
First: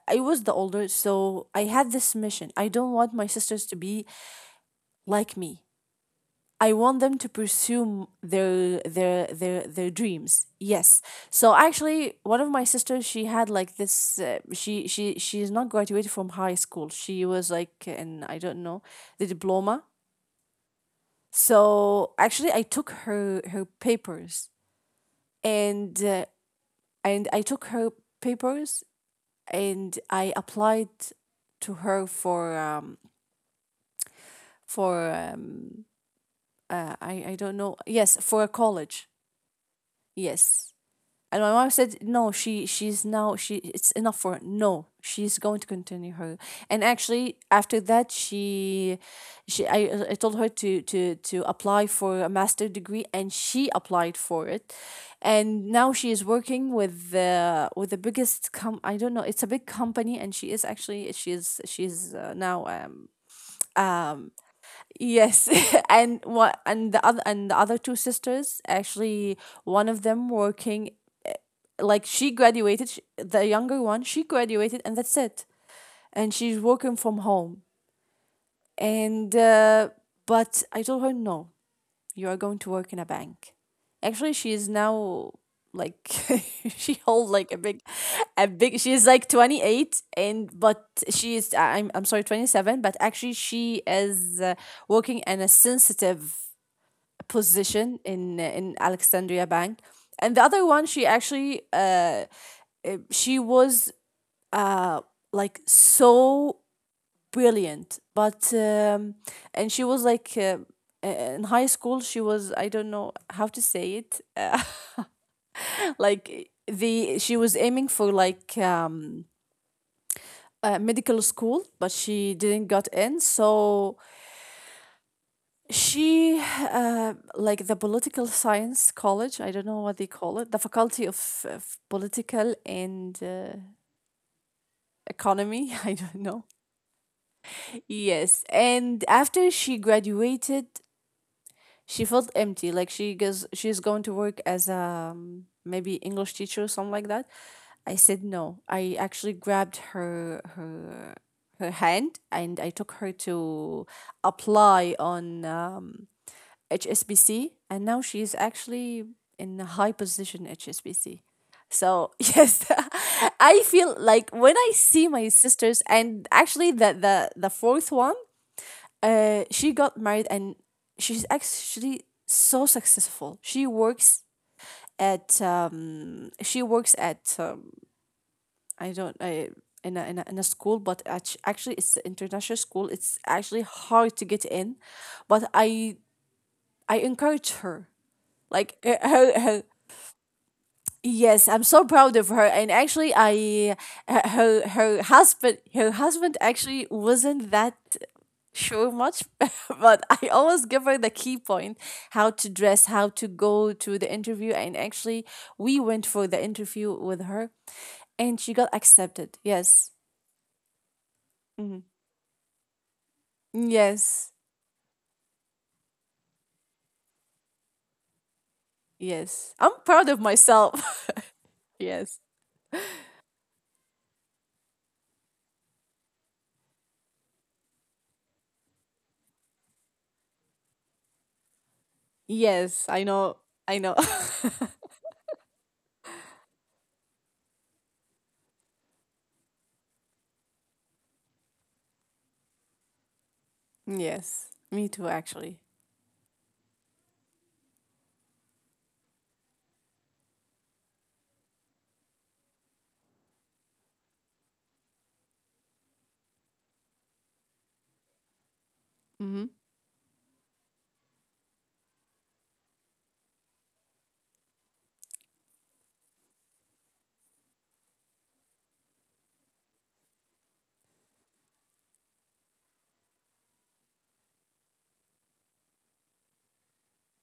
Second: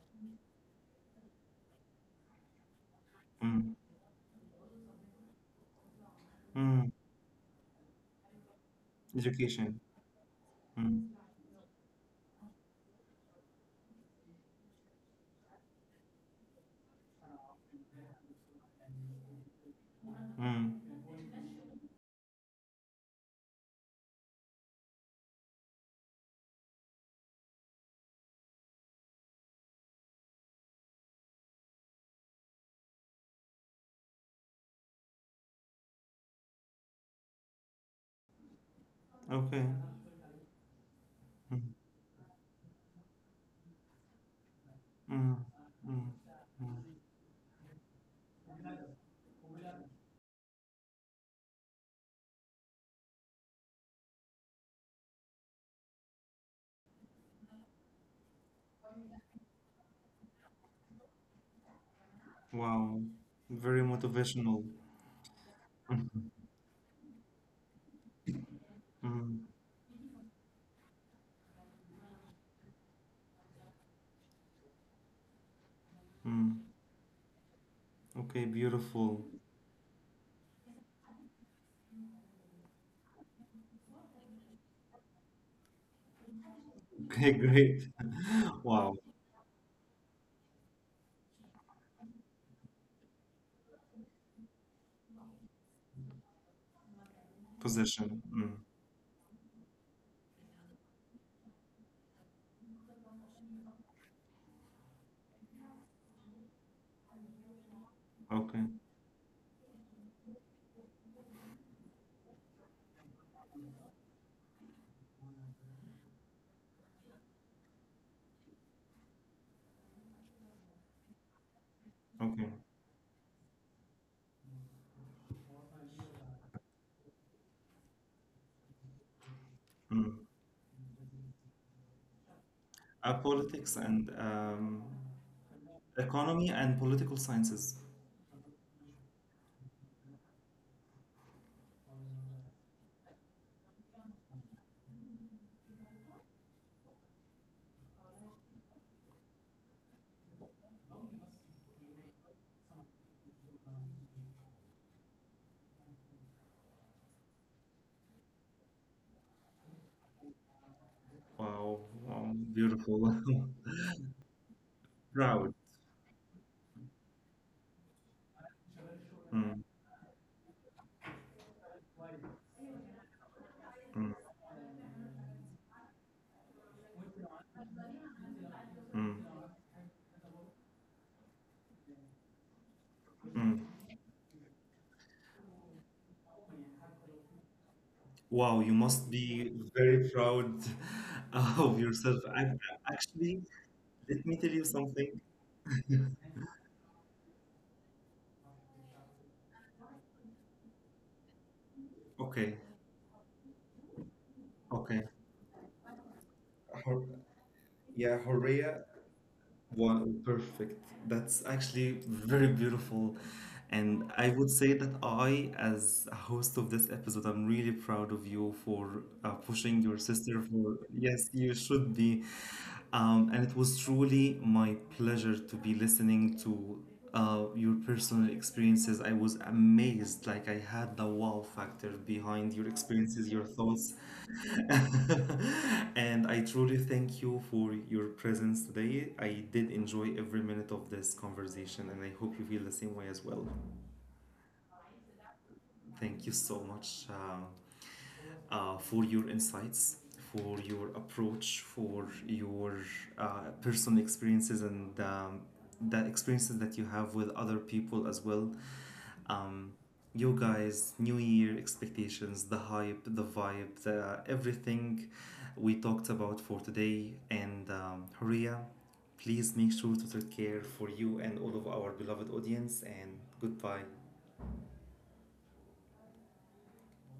B: I was the older, so I had this mission. I don't want my sisters
A: Mm.
B: to be like me. I
A: Mm.
B: want them to pursue
A: Education.
B: their dreams. Yes.
A: Mm.
B: So actually, one of my sisters, she had like this. She's not graduated from high school. She was like in, I don't know, the diploma.
A: Mm.
B: So actually, I took her papers, and I took her papers, and I applied to her for for um I don't know, yes, for a college,
A: Okay.
B: yes. And my
A: Mm.
B: mom said, "No, she she's now she, it's enough for her. No, she's
A: Mm.
B: going to
A: Mm.
B: continue her." And actually, after that, she I told her to apply for a master degree, and she applied for it. And now she is working with the biggest com, I don't know, it's a big company, and she is actually she's now
A: Wow. Very
B: um
A: motivational.
B: yes, and what and the other two sisters actually,
A: Mm.
B: one of them working, like she graduated sh, the younger one, she graduated and that's it, and she's working from home,
A: Okay, beautiful.
B: and but I told her no, you are going to work in a bank. Actually, she is now, like she holds
A: Okay,
B: like a big,
A: great.
B: she
A: Wow.
B: is like 28 and, but she is I'm sorry, 27. But actually she is working in a sensitive position
A: Position. Mm.
B: in Alexandria Bank. And the other one, she actually she was uh like so brilliant, but
A: Okay.
B: and she was like in high school, she was, I don't know how to say it, like the, she was aiming for like medical school, but she
A: Okay.
B: didn't got in. So she like the political science college, I don't know what they
A: Mm.
B: call it, the faculty of political and
A: Politics and
B: economy I don't know.
A: economy and political sciences.
B: Yes, and after she graduated, she felt empty. Like she goes, she's going to work as a maybe English teacher or something like that. I said no. I actually grabbed her hand, and I took her to apply on HSBC, and now she's actually in a high position HSBC.
A: Wow,
B: So
A: wow,
B: yes,
A: beautiful.
B: I feel like when I see my
A: Proud.
B: sisters, and actually the fourth one
A: Mm,
B: she got married, and she's actually so successful.
A: mm,
B: She works at I don't
A: mm,
B: I, in a, in a, in a school, but act- actually it's an international school. It's actually
A: mm.
B: hard to get in, but I encourage her.
A: Wow, you
B: Like
A: must be
B: her,
A: very proud
B: yes, I'm
A: of
B: so
A: yourself.
B: proud of
A: I,
B: her. And actually,
A: actually,
B: I
A: let me tell you
B: her her
A: something.
B: her husband, actually wasn't that sure much, but I always give her the key point: how to
A: Okay,
B: dress, how to go to the interview. And
A: okay.
B: actually, we went for the interview
A: Hor-
B: with her,
A: yeah,
B: and she got
A: Horea.
B: accepted. Yes.
A: One, perfect. That's
B: Mhm.
A: actually very beautiful. And I
B: Yes,
A: would say that I, as a host of this episode, I'm really proud of you for
B: yes. I'm
A: pushing your
B: proud of
A: sister for,
B: myself.
A: yes, you should
B: yes,
A: be. And it was truly my pleasure to be listening to your personal experiences. I was amazed. Like, I had the wow factor behind your
B: yes. I
A: experiences,
B: know.
A: your
B: I
A: thoughts.
B: know.
A: And I truly thank you for your presence today. I did enjoy every minute of this conversation, and I hope you feel the same way as well.
B: yes, me too. Actually.
A: Thank you so much, for your insights, for your approach, for your personal experiences, and the experiences that you have with other people as well.
B: Mm-hmm.
A: um, you guys, New Year expectations, the hype, the vibe, the, everything we talked about for today. And Horia, please make sure to take care for you and all of our beloved audience. And goodbye.